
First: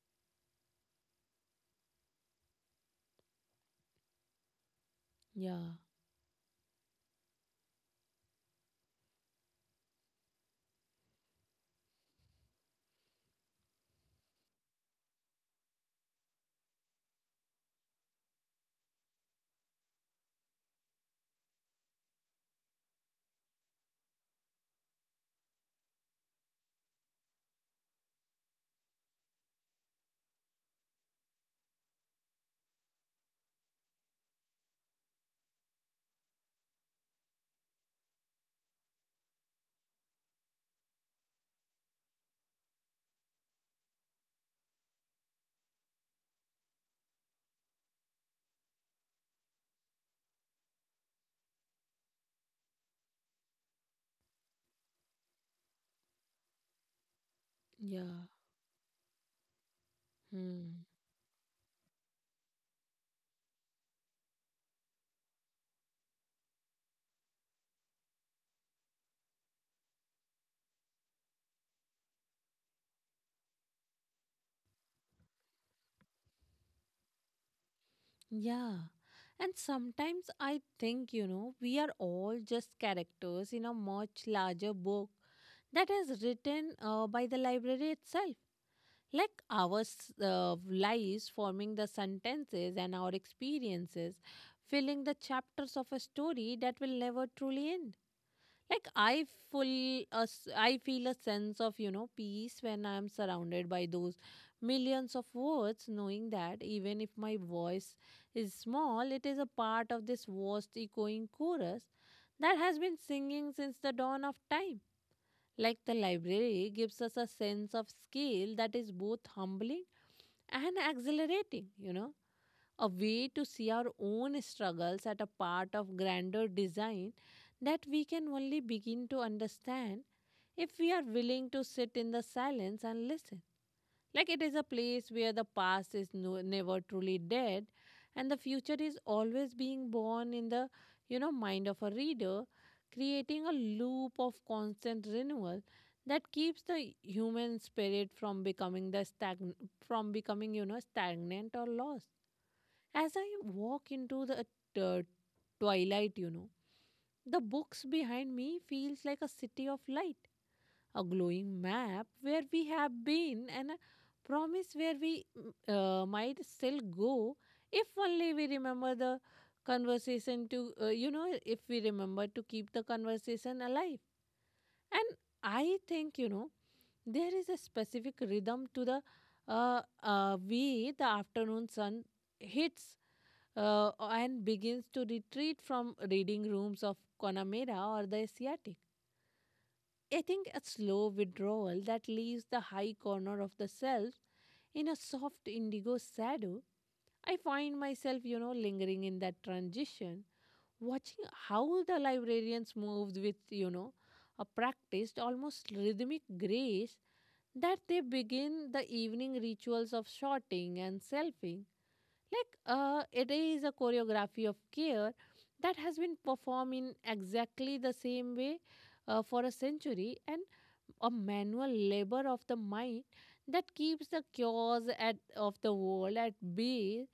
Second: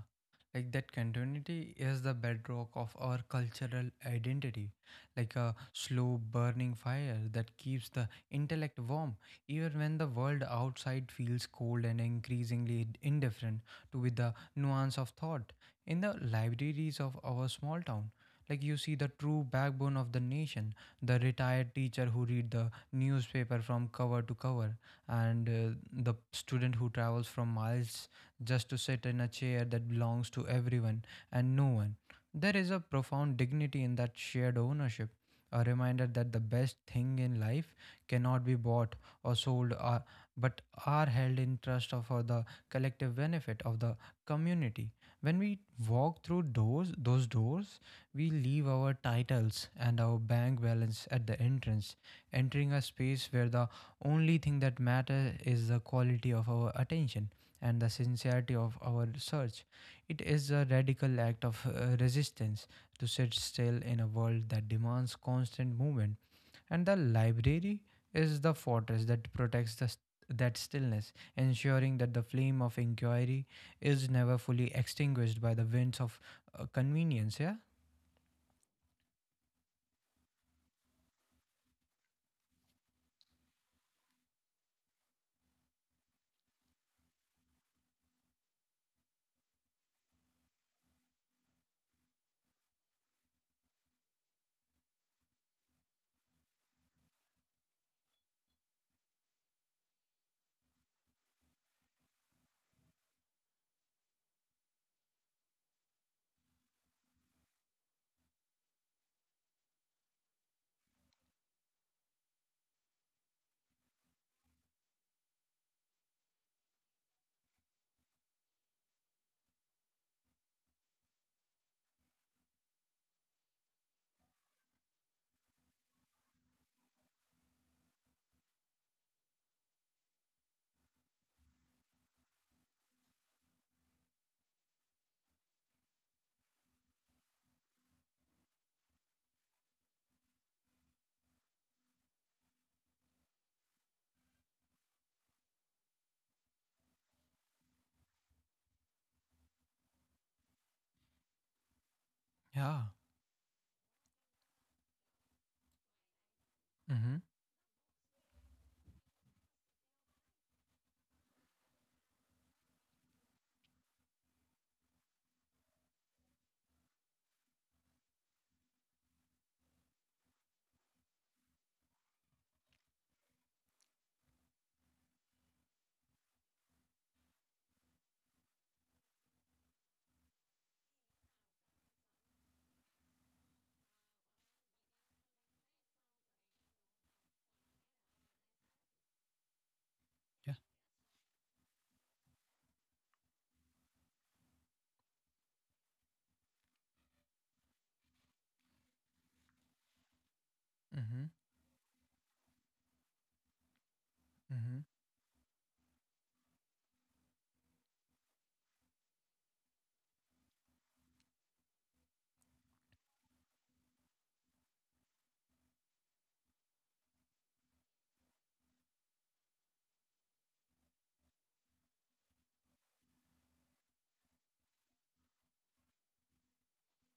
like that continuity is the bedrock of our cultural identity, like a Yeah, slow burning fire that keeps the intellect warm, even when the world outside feels cold and increasingly indifferent to with the nuance of thought. In the libraries of our small town, like you see the true backbone of the nation, the retired teacher who read the newspaper from cover to cover, and the student who travels from miles just to sit in a chair that belongs to everyone and no one. There is a profound dignity in that shared ownership, a reminder that the best thing in life cannot be bought or sold, but are held in trust for the collective benefit of the community. When we walk through those doors, we leave our titles and our bank balance at the entrance, entering a space where the only thing that matters is the quality of our attention and the yeah. sincerity of our search. It is a Hmm. radical act of resistance to sit still in a world that demands constant movement, and the library is the fortress that protects that stillness, ensuring that the flame of inquiry is never fully extinguished by the winds of convenience. Yeah. Yeah. And sometimes I think, we are all just characters in a much larger book that is written by the library itself. Like our lives forming the sentences and our experiences filling the chapters of a story that will never truly end. Like I feel a sense of peace when I am surrounded by those millions of words, knowing that even if my voice is small, it is a part of this vast echoing chorus that has been singing since the dawn of time. Like the library gives us a sense of scale that is both humbling and exhilarating, a way to see our own struggles as a part of grander design that we can only begin to understand if we are willing to sit in the silence and listen. Like it is a place where the past is no, never truly dead and the future is always being born in the mind of a reader, creating a loop of constant renewal that keeps the human spirit from becoming from becoming, stagnant or lost Yeah. as I walk into the uh, twilight, Mm-hmm. the books behind me feels like a city of light, a glowing map where we have been and a promise where we might still go if only we remember the conversation to you know if we remember to keep the conversation alive. And I think, there is a specific rhythm to the way the afternoon sun hits and begins to retreat from reading rooms of Connemara or the Asiatic. I think Yeah. a slow withdrawal that leaves the high corner of the self in a soft indigo shadow. I find myself, lingering in that transition, Mm-hmm. watching how the librarians moved with, a Mm-hmm. practiced, almost rhythmic grace, that they begin the evening rituals of sorting and selfing. Like it is a choreography of care that has been performed in exactly the same way for a century, and a manual labor of the mind that keeps the chaos of the world at bay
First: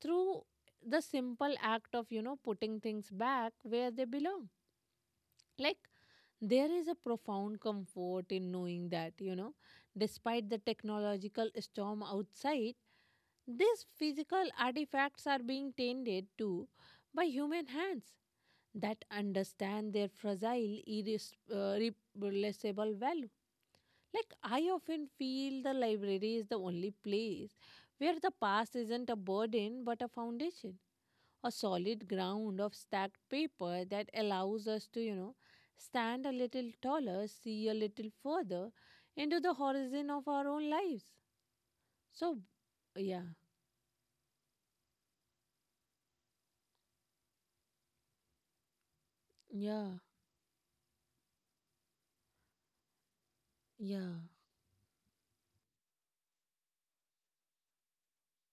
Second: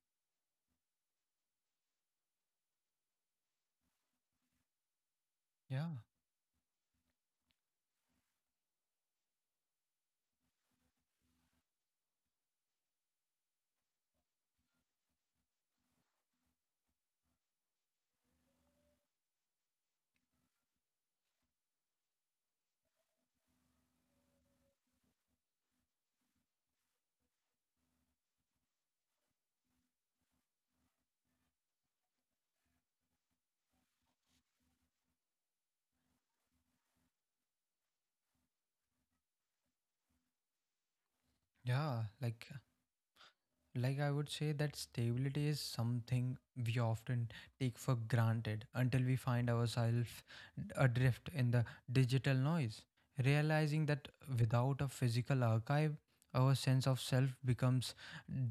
through the simple act of, putting things back where they belong. Like Yeah. there is a profound comfort in knowing that, despite the technological storm outside, these physical artifacts are being tended to by human hands that understand their fragile, irreplaceable value. Like, I often feel the library is the only place where the past isn't a burden but a foundation, a solid ground of stacked paper that allows us to, stand a little taller, see a little further into the horizon of our own lives. Yeah. So, Like yeah, Like I would say that stability is something we often take for granted until we find yeah, ourselves adrift in the digital noise, realizing that yeah, without a physical archive, our sense of self becomes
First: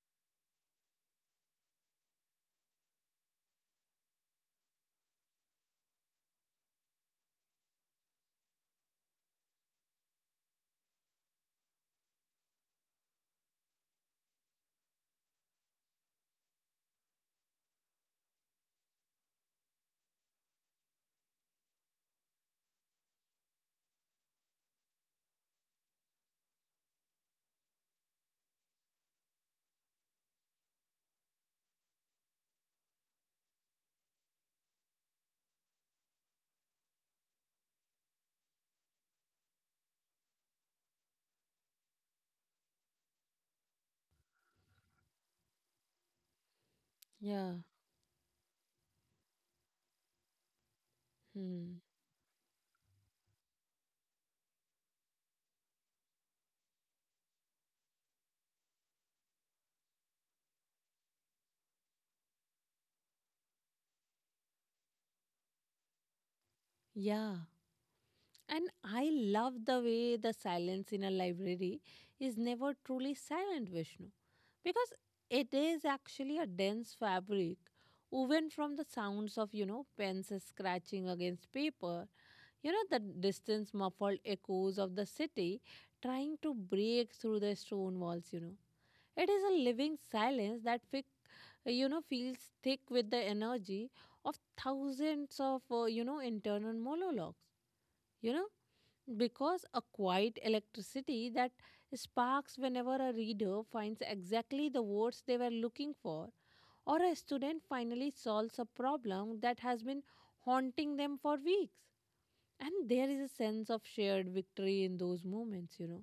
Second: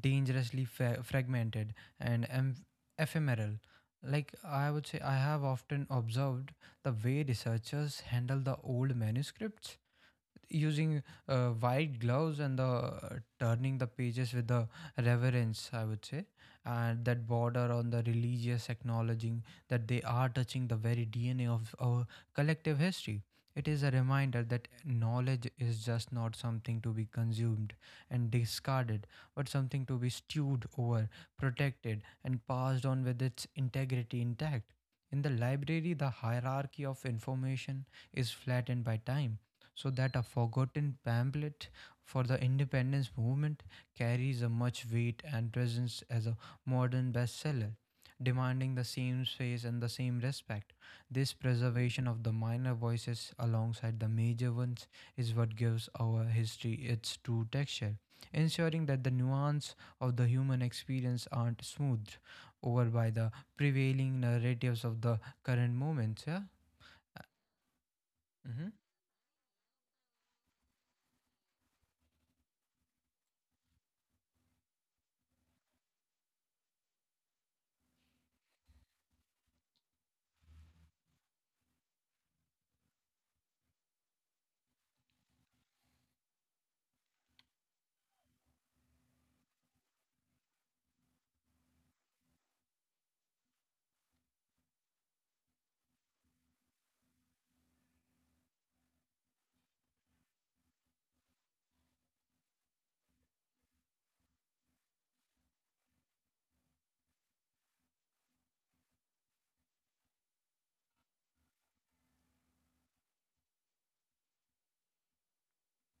dangerously fragmented and ephemeral. Like I would say, I have often observed the way researchers handle the old manuscripts using white gloves and the turning the pages with the reverence I would say, and that border on the religious, acknowledging that they are touching the very DNA of our collective history. It is a reminder that knowledge is just not something to be consumed and discarded, but something to be stewed over, protected, and passed on with its integrity intact. In the library, the hierarchy of information is flattened by time, so that a forgotten pamphlet for the independence movement carries a much weight and presence as a modern yeah. bestseller, demanding the same space and the same respect. This Hmm. preservation of the minor voices alongside the major ones is what gives our history its true texture, ensuring that the nuance of the human experience aren't smoothed over by the prevailing narratives of the current moments. Yeah. Uh, Yeah. mm-hmm. And I love the way the silence in a library is never truly silent, Vishnu, because it is actually a dense fabric woven from the sounds of, pens scratching against paper. You know, the distance muffled echoes of the city trying to break through the stone walls, you know. It is a living silence feels thick with the energy of thousands of, internal monologues, you know, because a quiet electricity that sparks whenever a reader finds exactly the words they were looking for, or a student finally solves a problem that has been haunting them for weeks. And there is a sense of shared victory in those moments,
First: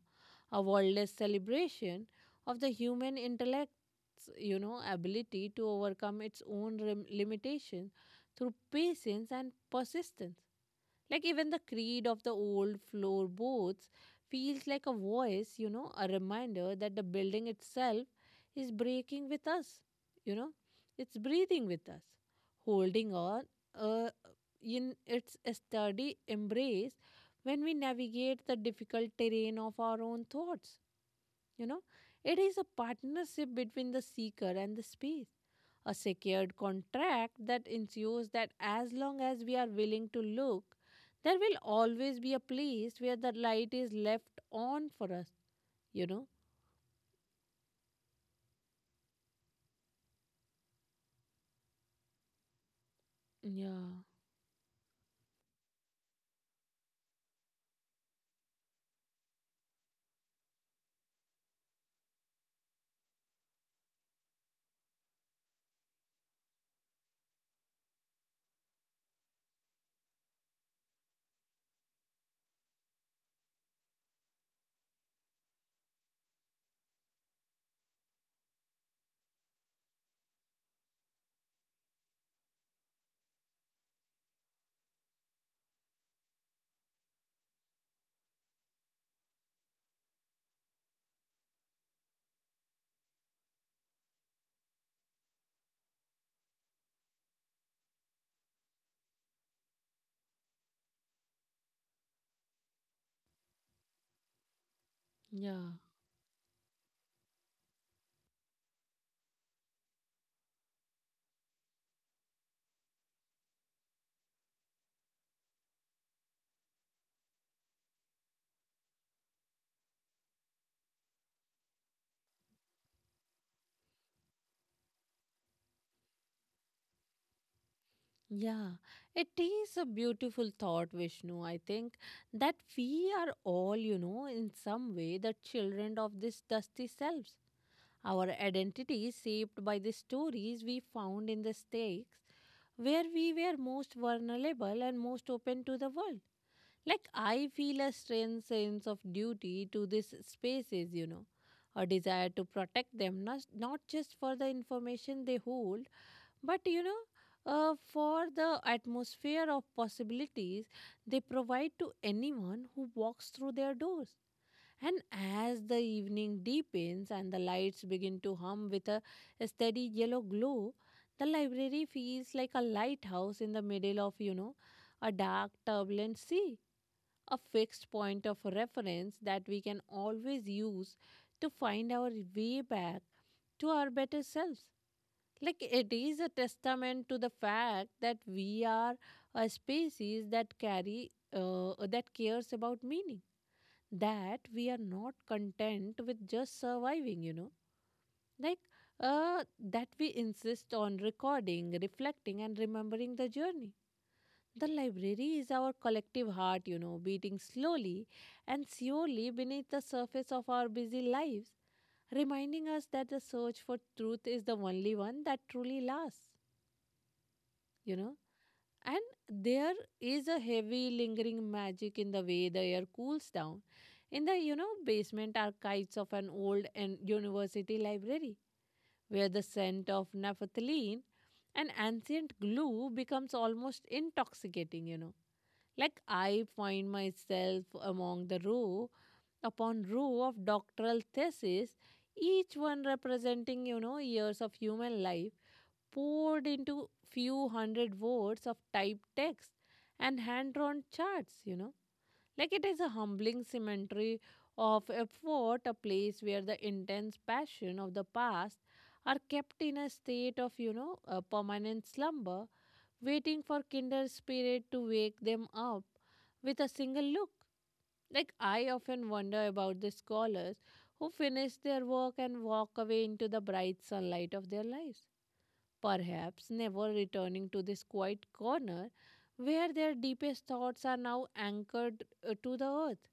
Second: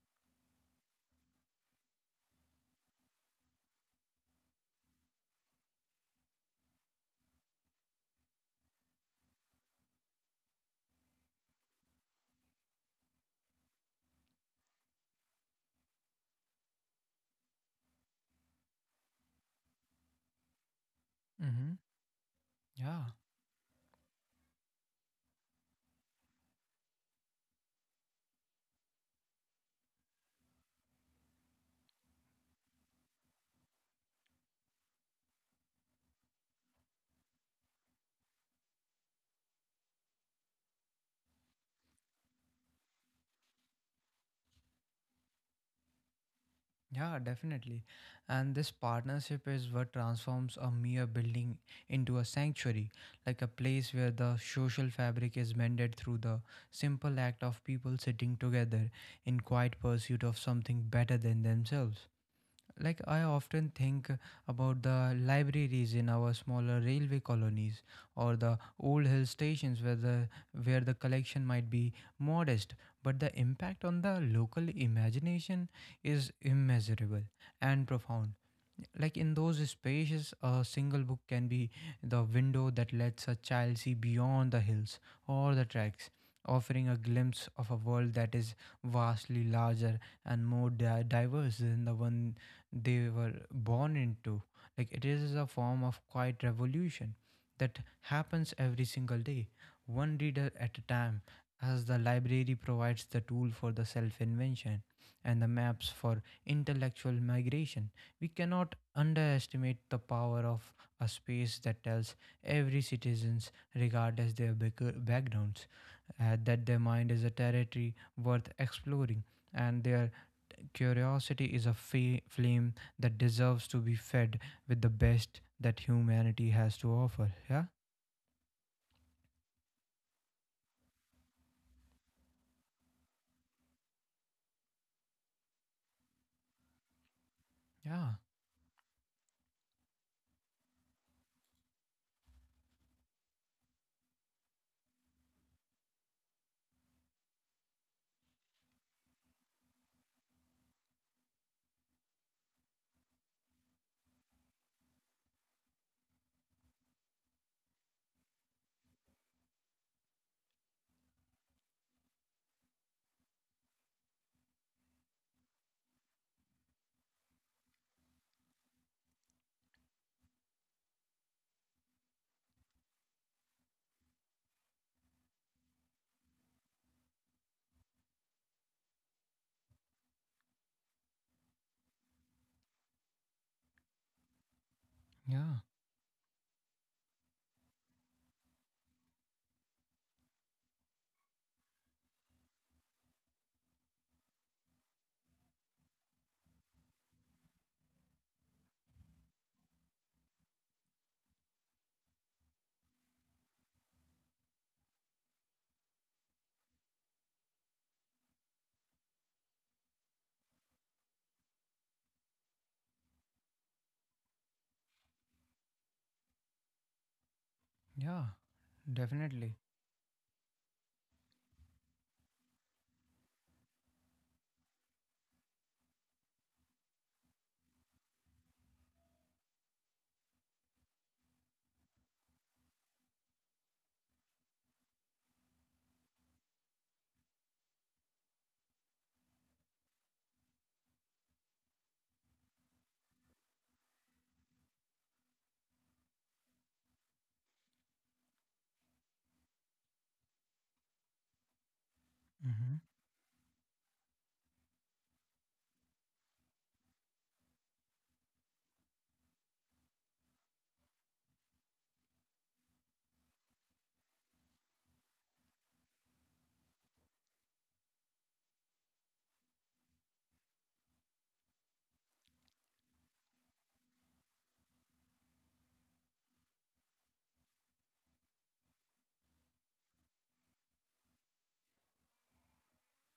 a worldless celebration of the human intellect's ability to overcome its own limitations through patience and persistence. Like even the creed of the old floorboards feels like a voice, a reminder that the building itself is breaking with us, you know, it's breathing Mm-hmm. with us, Yeah. holding on, uh, in its sturdy embrace when we navigate the difficult terrain of our own thoughts. You know, it is a partnership between the seeker and the space, a secured contract that ensures that as long as we are willing to look, there will always be a place where the light is left on for us, you know. Yeah, definitely. And this partnership is what transforms a mere building into a sanctuary, like a place Yeah, where the social fabric is mended through the simple act of people sitting together in quiet pursuit of something better than themselves. Like, I often think about the libraries in our smaller railway colonies or the old hill stations where the collection might be modest, but the impact on the local imagination is immeasurable and profound. Like in those spaces, a single book can be the window that lets a child see beyond the hills or the tracks, offering a glimpse of a world that is vastly larger and more diverse than the one they were born into. Like it is a form of quiet revolution that happens every single day, one reader at a time, as the library provides the tool for the self invention and the yeah. maps for intellectual migration. We cannot underestimate the power of a space that tells every citizens regardless their backgrounds, that their mind is a territory worth exploring and their curiosity is a flame that deserves to be fed with the best that humanity has to offer. Yeah. Yeah, it is a beautiful thought, Vishnu. I think that we are all, in some way the children of this dusty selves. Yeah. Our identity is shaped by the stories we found in the stakes where we were most vulnerable and most open to the world. Like, I feel a strange sense of duty to these spaces, a desire to protect them, not just for the information they hold, but for the atmosphere of possibilities they provide to anyone who walks through their doors. And as the evening deepens and the lights begin to hum with a steady yellow glow, the library feels like a lighthouse in the middle of, a dark, turbulent sea, a fixed point of reference that we can always use to find our way back to our better selves. Yeah. Like it is a testament to the fact that we are a species that carry that cares about meaning, that we are not content with just surviving, like uh, that we insist on recording, reflecting, and remembering the journey. The library is our collective heart, beating slowly and surely beneath the surface of our busy lives, reminding us that the search for truth is the only one that truly lasts, you know. Yeah, And definitely. there is a heavy, lingering magic in the way the air cools down in the, basement archives of an old and university library, where the scent of naphthalene an ancient glue becomes almost intoxicating. Like I find myself among the row upon row of doctoral theses, each one representing, years of human life poured into few hundred words of typed text and hand-drawn charts. Like it Hmm. is a humbling cemetery of effort, a place where the intense passion of the past are kept in a state of, a permanent slumber, waiting for kinder spirit to wake them up with a single look. Like, I often wonder about the scholars who finish their work and walk away into the bright sunlight of their lives, perhaps never returning to this quiet corner where their deepest thoughts are now anchored to the earth.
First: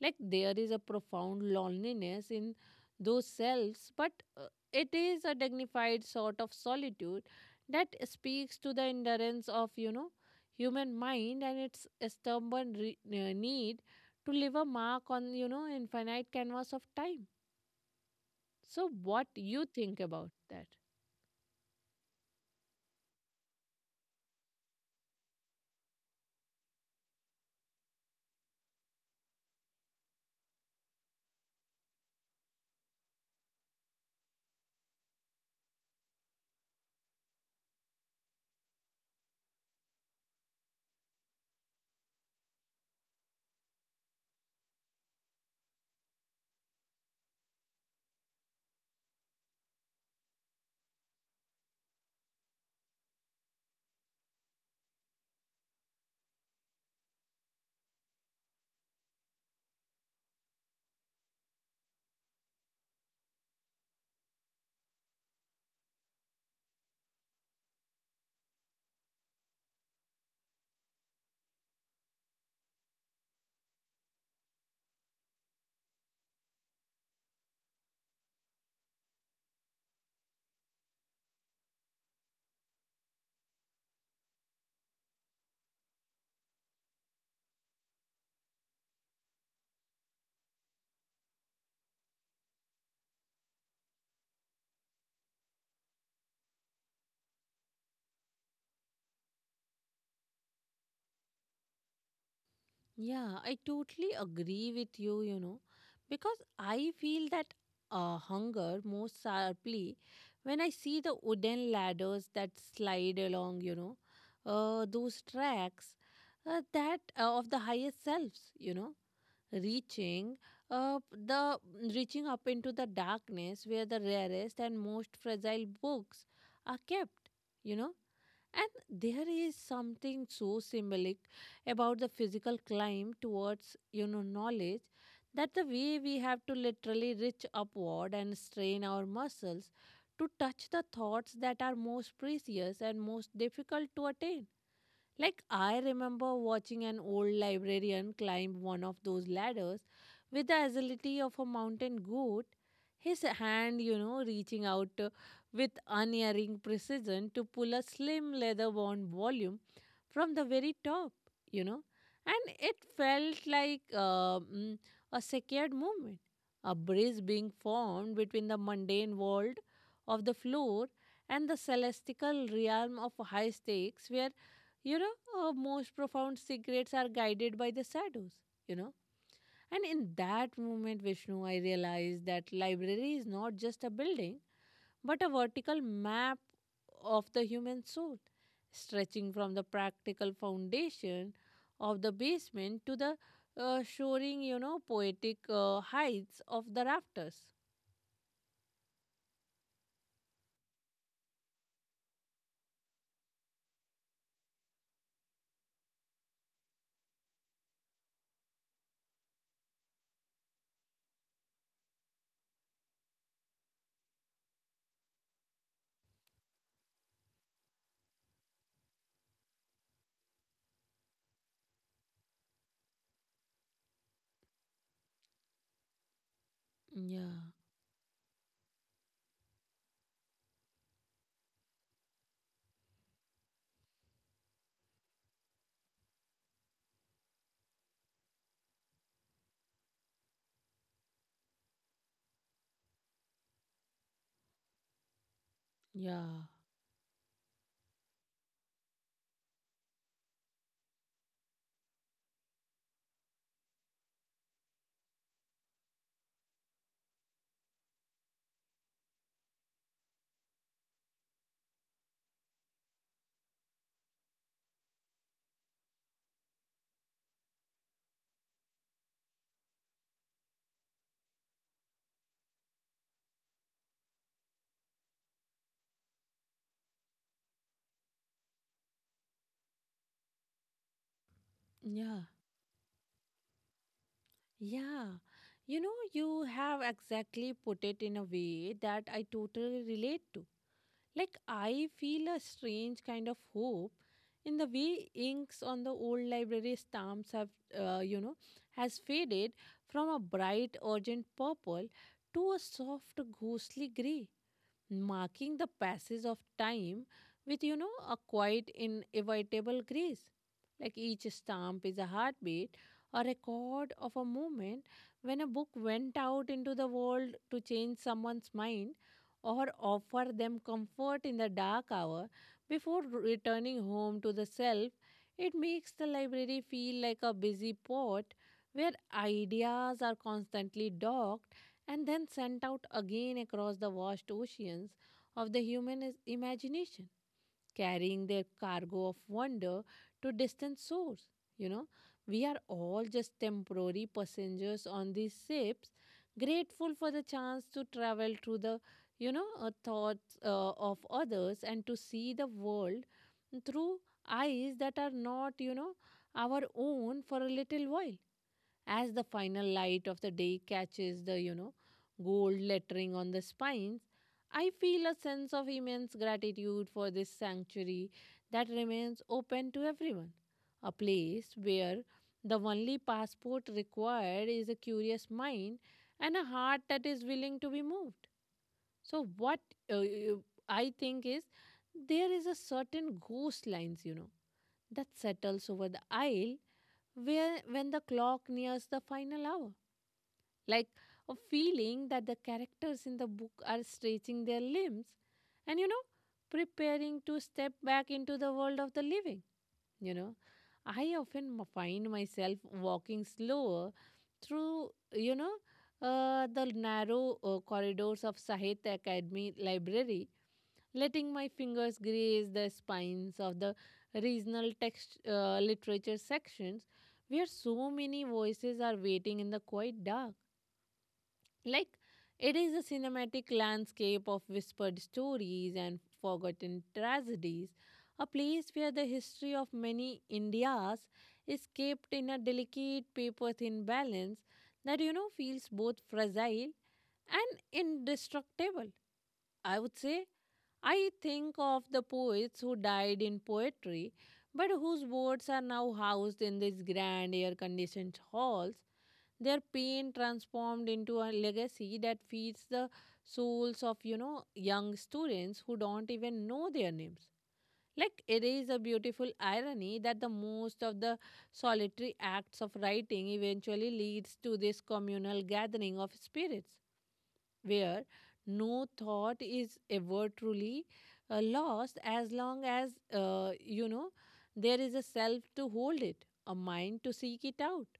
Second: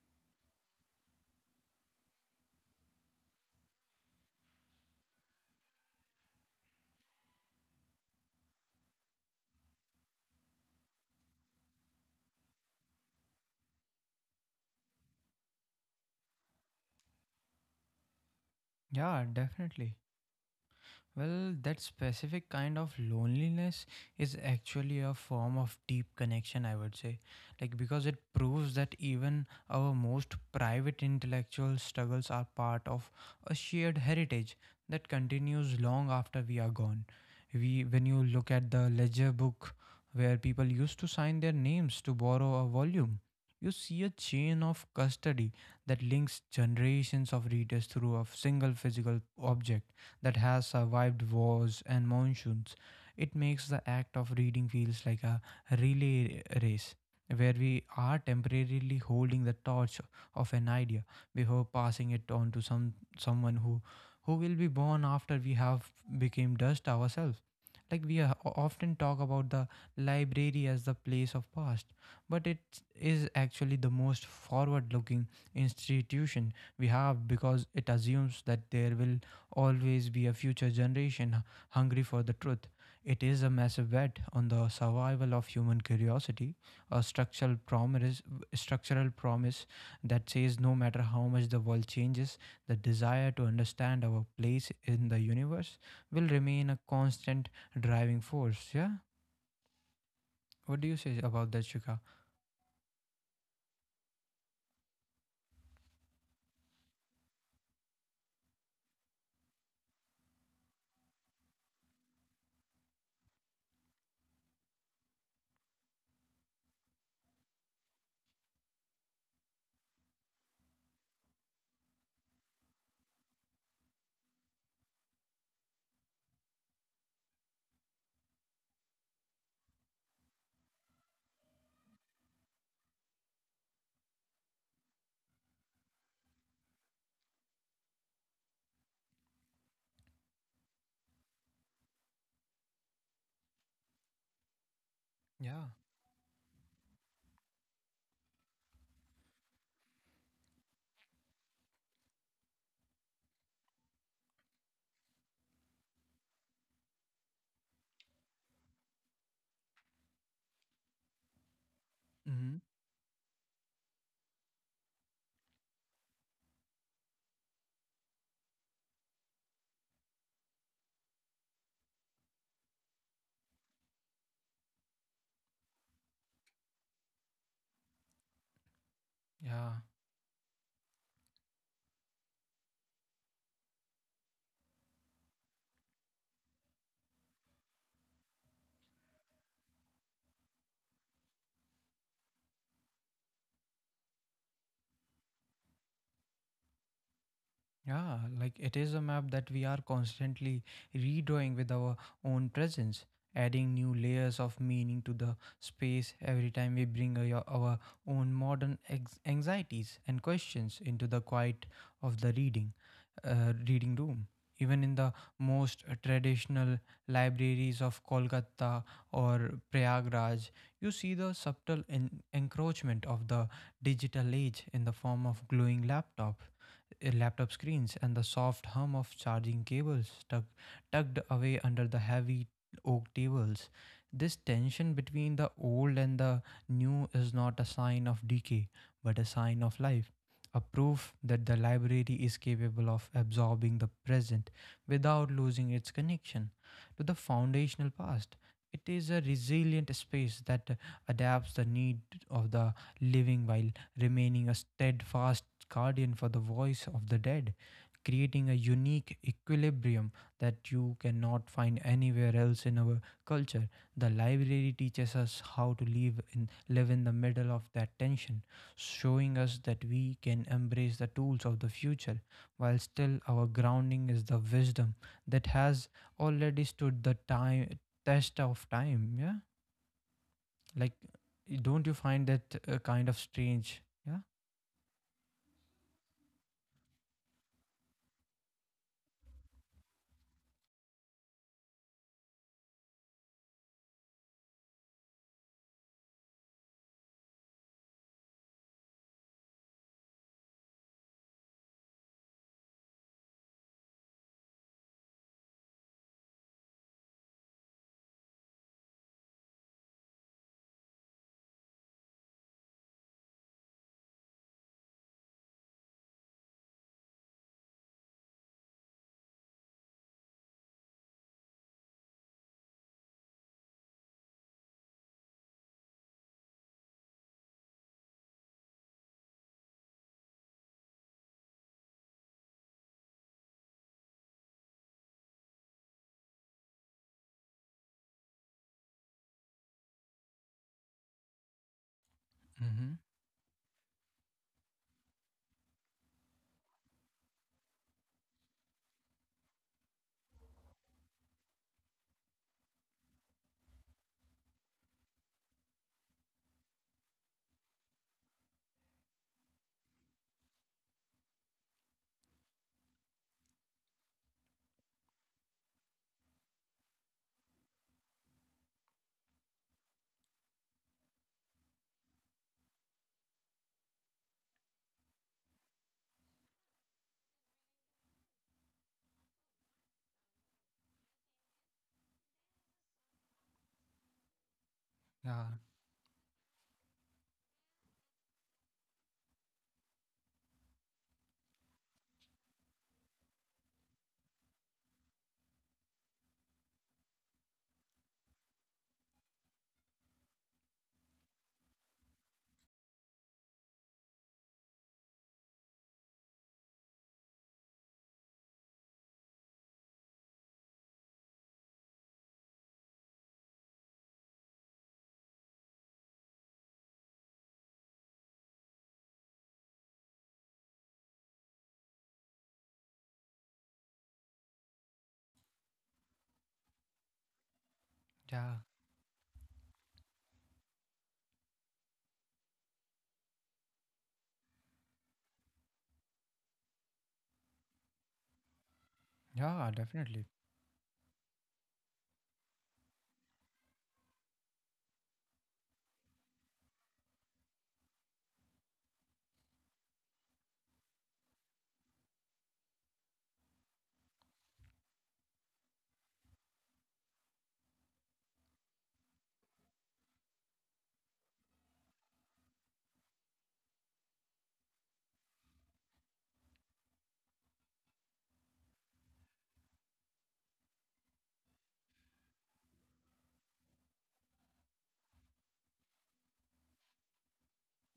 Like there is a profound loneliness in those selves, but it is a dignified sort of solitude that speaks to the endurance of, human mind and its stubborn need to leave a mark on, infinite canvas of time. So Yeah, what you definitely. think about that? Well, that specific kind of loneliness is actually a form of deep connection, I would say. Like, because it proves that even our most private intellectual struggles are part of a shared heritage that continues long after we are gone. We, when you look at the ledger book where people used to sign their names to borrow a volume, you see a chain of custody that links generations of readers through a single physical object that has survived wars and monsoons. It makes the act of reading feels like a relay race where we are temporarily holding the torch of an idea before passing it on to someone who will be born after we have become dust ourselves. We often talk about the library as the place of past, but it is actually the most forward looking institution we have because it assumes that there will always be a future generation hungry for the truth. It is a massive bet on the survival of human curiosity, a structural promise that says no matter how much the world changes, the desire to understand our place in the universe will remain a constant driving force. Yeah, what do you say about that, Shika? Yeah, I totally agree with you, because I feel that hunger most sharply when I see the wooden ladders that slide along, those tracks that of the highest selves, reaching the reaching up into the darkness where the rarest and most fragile books are kept, you know. And there is something so symbolic about the physical climb towards, knowledge, that the way we have to literally reach upward and strain our muscles to touch the thoughts that are most precious and most difficult to attain. Like, Yeah. I remember watching an old librarian climb one of those ladders with the agility of a mountain goat, his hand, reaching out with unerring precision to pull a slim leather bound volume from the very top, you know. And Hmm. it felt like a sacred movement, a bridge being formed between the mundane world of the floor and the celestial realm of high stakes where, you know, most profound secrets are guided by the shadows, you know. Yeah. And in that moment, Vishnu, I realized that library is not just a building, but a vertical map of the human soul, stretching from the practical foundation of the basement to the soaring, poetic heights of the rafters. Yeah, like it is a map that we are constantly redrawing with our own presence, adding new layers of meaning to the space every time we bring our own modern anxieties and questions into the quiet of the reading, reading room. Even in the most traditional libraries of Kolkata or Prayagraj, you see the subtle encroachment of the digital age in the form of glowing Yeah, laptop screens and the soft hum of charging cables tucked away under the heavy oak tables. This tension between the old and the new is not a sign of decay, but a sign of life. A proof that the library is capable of absorbing the present without losing its yeah, connection to the foundational past. It is a resilient space that adapts the need of the living while remaining a steadfast guardian for the voice of the dead, creating a unique equilibrium that you cannot find anywhere else in our culture. The library teaches us how to live in the middle of that tension, showing us that we can embrace the tools of the future while still our grounding is the wisdom that has already stood the time test of time, yeah? Like, don't you yeah. find that kind of strange? Yeah. Yeah, you know, you have exactly put it in a way that I totally relate to. Like, I feel a strange kind of hope in the way inks on the old library stamps have, uh, you know, has faded from a bright, urgent purple to a soft, ghostly gray, marking the passage of time with, a quite inevitable grace. Like each stamp is a heartbeat, or a record of a moment when a book went out into the world to change someone's mind or offer them comfort in the dark hour before returning home to the self. It makes the library feel like a busy port where ideas are constantly docked and then sent out again across the vast oceans of the human imagination, carrying their cargo of wonder to distant shores. You know, we are Mhm. all just temporary passengers on these ships, grateful for the chance to travel through the thoughts of others and to see the world through eyes that are not, our own for a little while as the final light of the day catches the gold lettering on the spines. I feel a sense of immense gratitude for this sanctuary that remains open to everyone, a place where the only passport required is a curious mind and a heart that is willing to be moved. So what uh, uh, i think is there is a certain ghost lines, that Yeah, settles over the aisle, where when the clock nears the final hour, like a feeling that the characters in the book are stretching their limbs and, preparing to step back into the world of the living. You know, I often find myself walking slower through, the narrow corridors of Sahitya Academy library, letting my fingers graze the spines of the regional text literature sections, where so many voices are waiting in the quiet dark. Like, it is a cinematic landscape of whispered stories and forgotten tragedies, a yeah. place where the history of many Indias is kept in a delicate paper thin balance that, feels both fragile and indestructible, Yeah, I would definitely. say. I think of the poets who died in poetry, but whose words are now housed in these grand air conditioned halls, their pain transformed into a legacy that feeds the souls of, young students who don't even know their names. Like, it is a beautiful irony that the most of the solitary acts of writing eventually leads to this communal gathering of spirits where no thought is ever truly lost as long as, there is a self to hold it, a mind to seek it out.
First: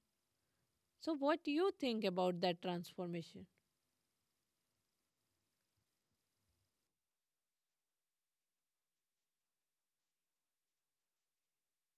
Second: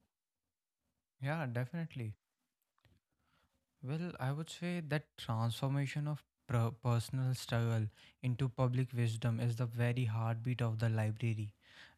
So what Yeah, do you think definitely. about that transformation? Well, I would say that transformation of personal struggle into public wisdom is the very heartbeat of the library.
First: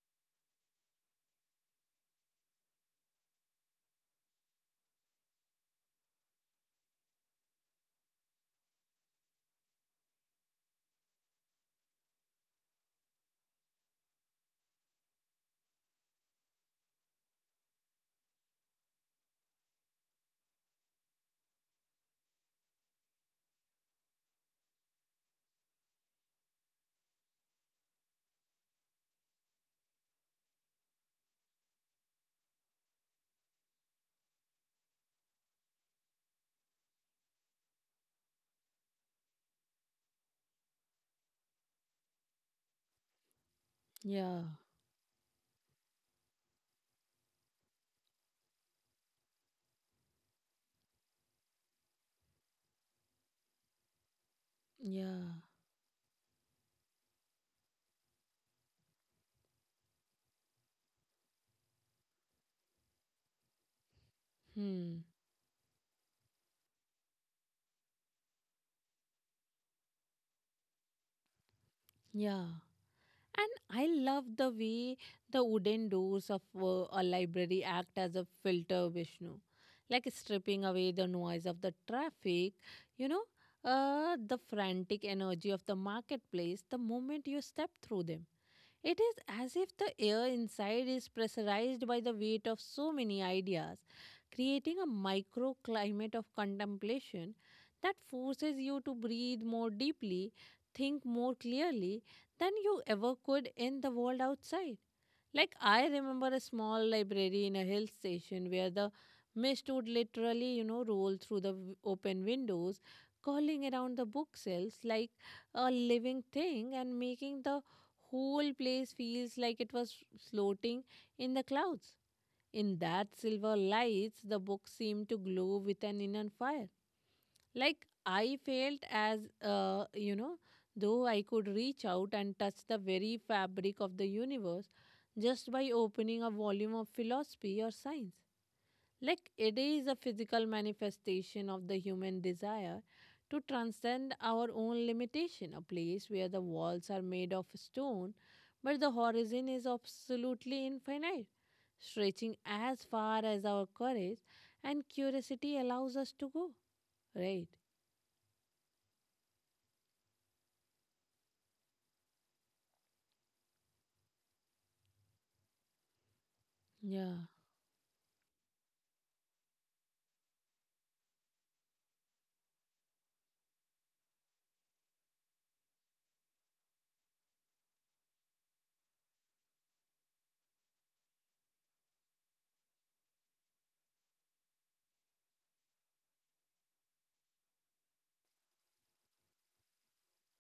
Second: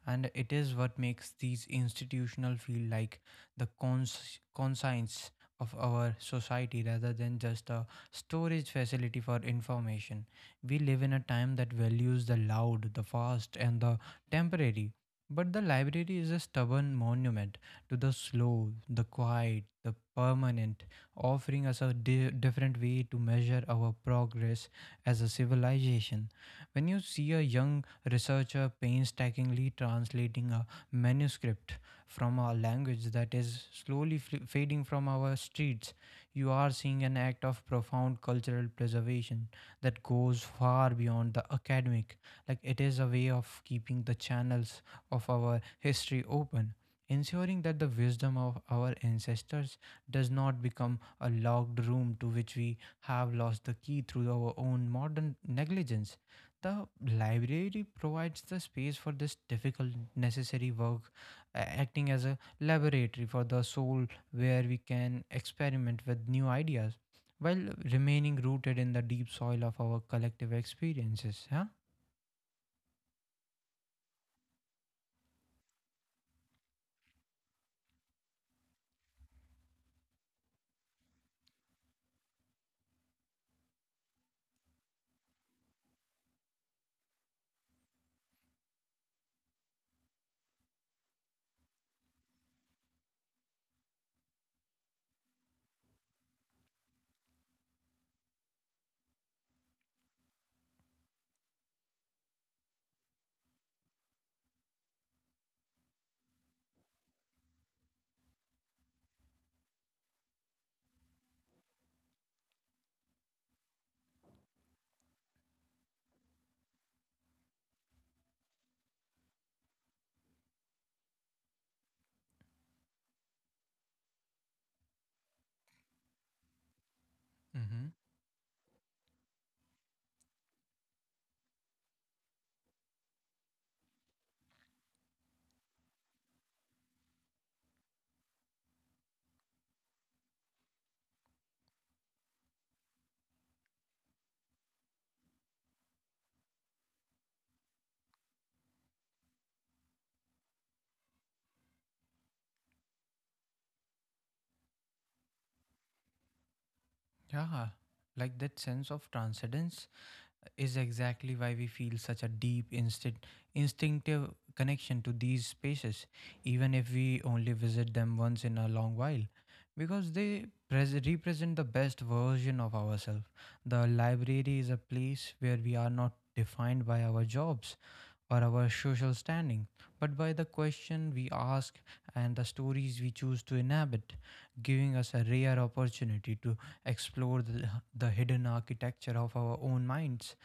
And it is what makes these institutional feel like the conscience of our society rather than just a storage facility for information. We live in a time that values the loud, the fast, and the temporary. But the library is a stubborn monument to the slow, the quiet, the permanent, offering us a different way to measure our progress as a civilization. When you see a young researcher painstakingly translating a manuscript from a language that is slowly fading from our streets, you are seeing an act of profound cultural preservation that goes far beyond the academic. Like, it is a way of keeping the Yeah. channels of our history open, ensuring that the wisdom of our ancestors does not become a locked room to which we have lost the key through our own modern Yeah. negligence. The library provides the space for this difficult, necessary work, acting as a laboratory for the soul where we Hmm. can experiment with new ideas while remaining rooted in the deep soil of our collective experiences. Yeah? Yeah. And I love the way the wooden doors of a library act as a filter, Vishnu, like stripping away the noise of the traffic, you know, the frantic energy of the marketplace the moment you step through them. It is as if the air inside is pressurized by the weight of so many ideas, creating a microclimate of contemplation that forces you to breathe more deeply, think more clearly than you ever could in the world outside. Like, I remember a small library in a hill station where the mist would literally, roll through the open windows, curling around the bookshelves like a living thing and making the whole place feels like it was floating in the clouds. In that silver lights, the books seemed to glow with an inner fire, Mm-hmm. like I felt as, though I could reach out and touch the very fabric of the universe just by opening a volume of philosophy or science. Like it is a physical manifestation of the human desire to transcend our own limitation, a place where the walls are made of stone, but the horizon is absolutely infinite, stretching as far as our courage and curiosity allows us to go. Right. Yeah. Like that sense of transcendence is exactly why we feel such a deep instinctive connection to these spaces, even if we Yeah. only visit them once in a long while, because they represent the best version of ourselves. The library is a place where we are not defined by our jobs or our social standing, but by the question we ask and the stories we choose to inhabit, giving us a rare opportunity to explore the hidden architecture of our own minds.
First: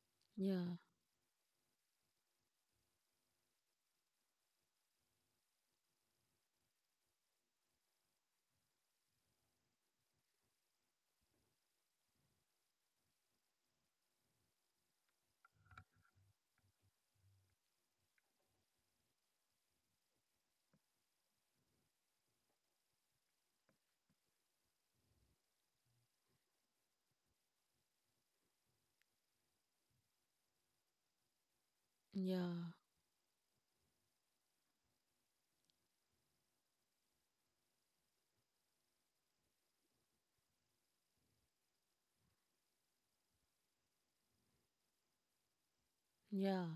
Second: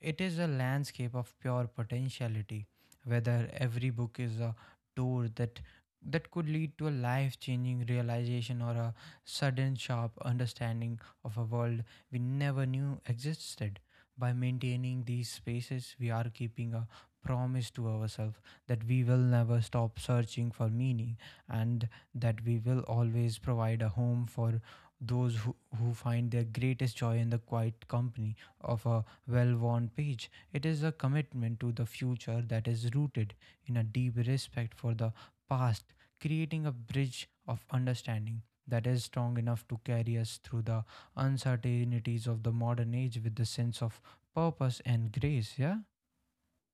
It is a Yeah, landscape of pure potentiality. Whether every book is a door that could lead to a life-changing realization or a sudden sharp understanding of a world we never knew existed. By maintaining these spaces, we are keeping a promise to ourselves that we will never stop searching for meaning and that we will always provide a home for who find their greatest joy in the quiet company of a well worn page. It is a commitment to the future that yeah, is rooted in a deep respect for the past, creating a bridge of understanding that is strong enough to carry us through the uncertainties of the modern age with the sense of purpose and grace. Yeah. yeah.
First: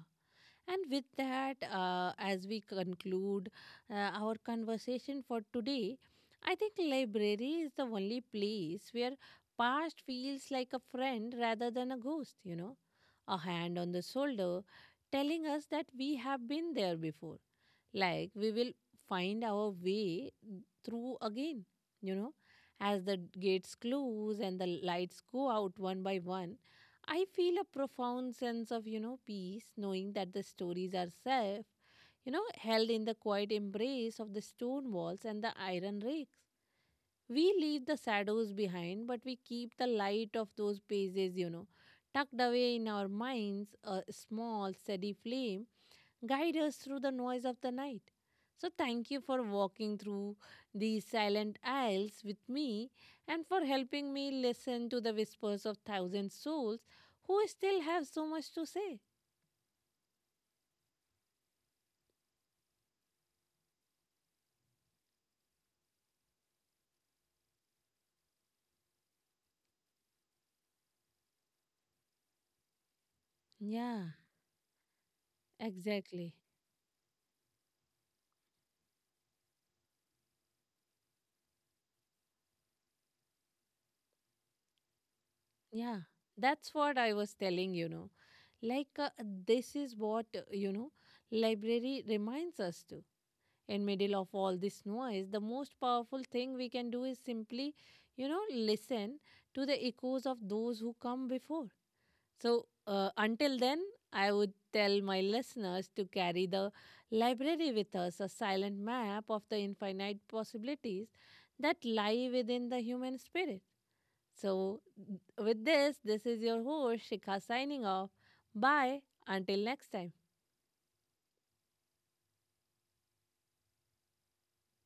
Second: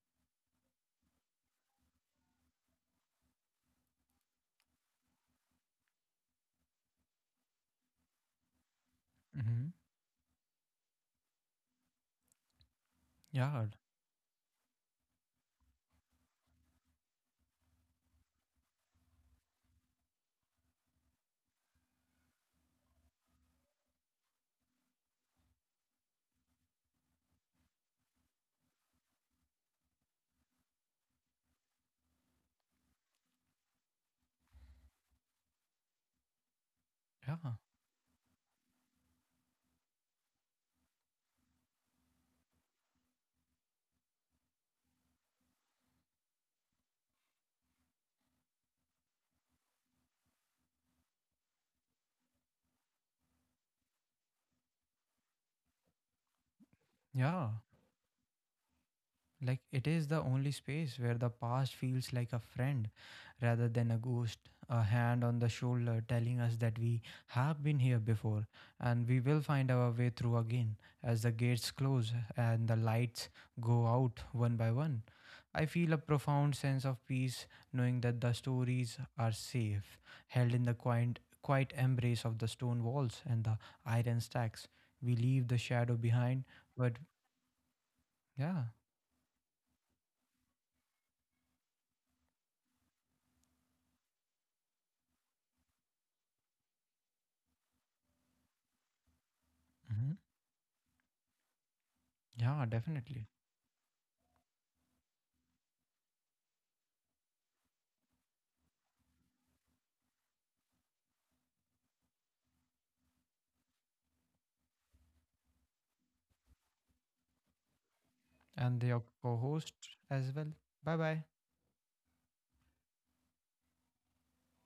And with that, as we conclude our conversation for today, I think library is the only place where Hmm. past feels like a friend rather than a ghost, a Yeah. hand on the shoulder telling us that we have been there before. Like we will find our way through again, you know, as the gates close and the lights go out one by one. I feel a profound sense of, peace, knowing that the stories are safe, held in the quiet embrace of the stone walls and the iron rakes. We Yeah. leave the shadows behind, but we keep the light of those pages, tucked away in our minds, a small, steady flame guide us through the noise of the night. So, thank you for walking through these silent aisles with me and for helping me listen to the whispers of thousand souls who Yeah. still have so much to say. Like it is the only space where the past feels like a friend rather than a ghost, a hand on the shoulder telling us that we have been here before and we will find our way through again as the gates close and the lights go Yeah, out one by one. I feel a exactly. profound sense of peace knowing that the stories are safe, held in the quiet embrace of the stone walls and the iron stacks. We leave the shadow Yeah, behind, that's but what I was telling, you know. yeah, Like, this is what, library reminds us to. In middle of all this noise, the most powerful thing we can do is simply, listen to the mhm, echoes of those who come before. So yeah, definitely. until then, I would tell my listeners to carry the library with us, a silent map of the infinite possibilities that lie within the human spirit. So with this is your host Shikha signing off. And your Bye. co Until host next time. as well. Bye bye.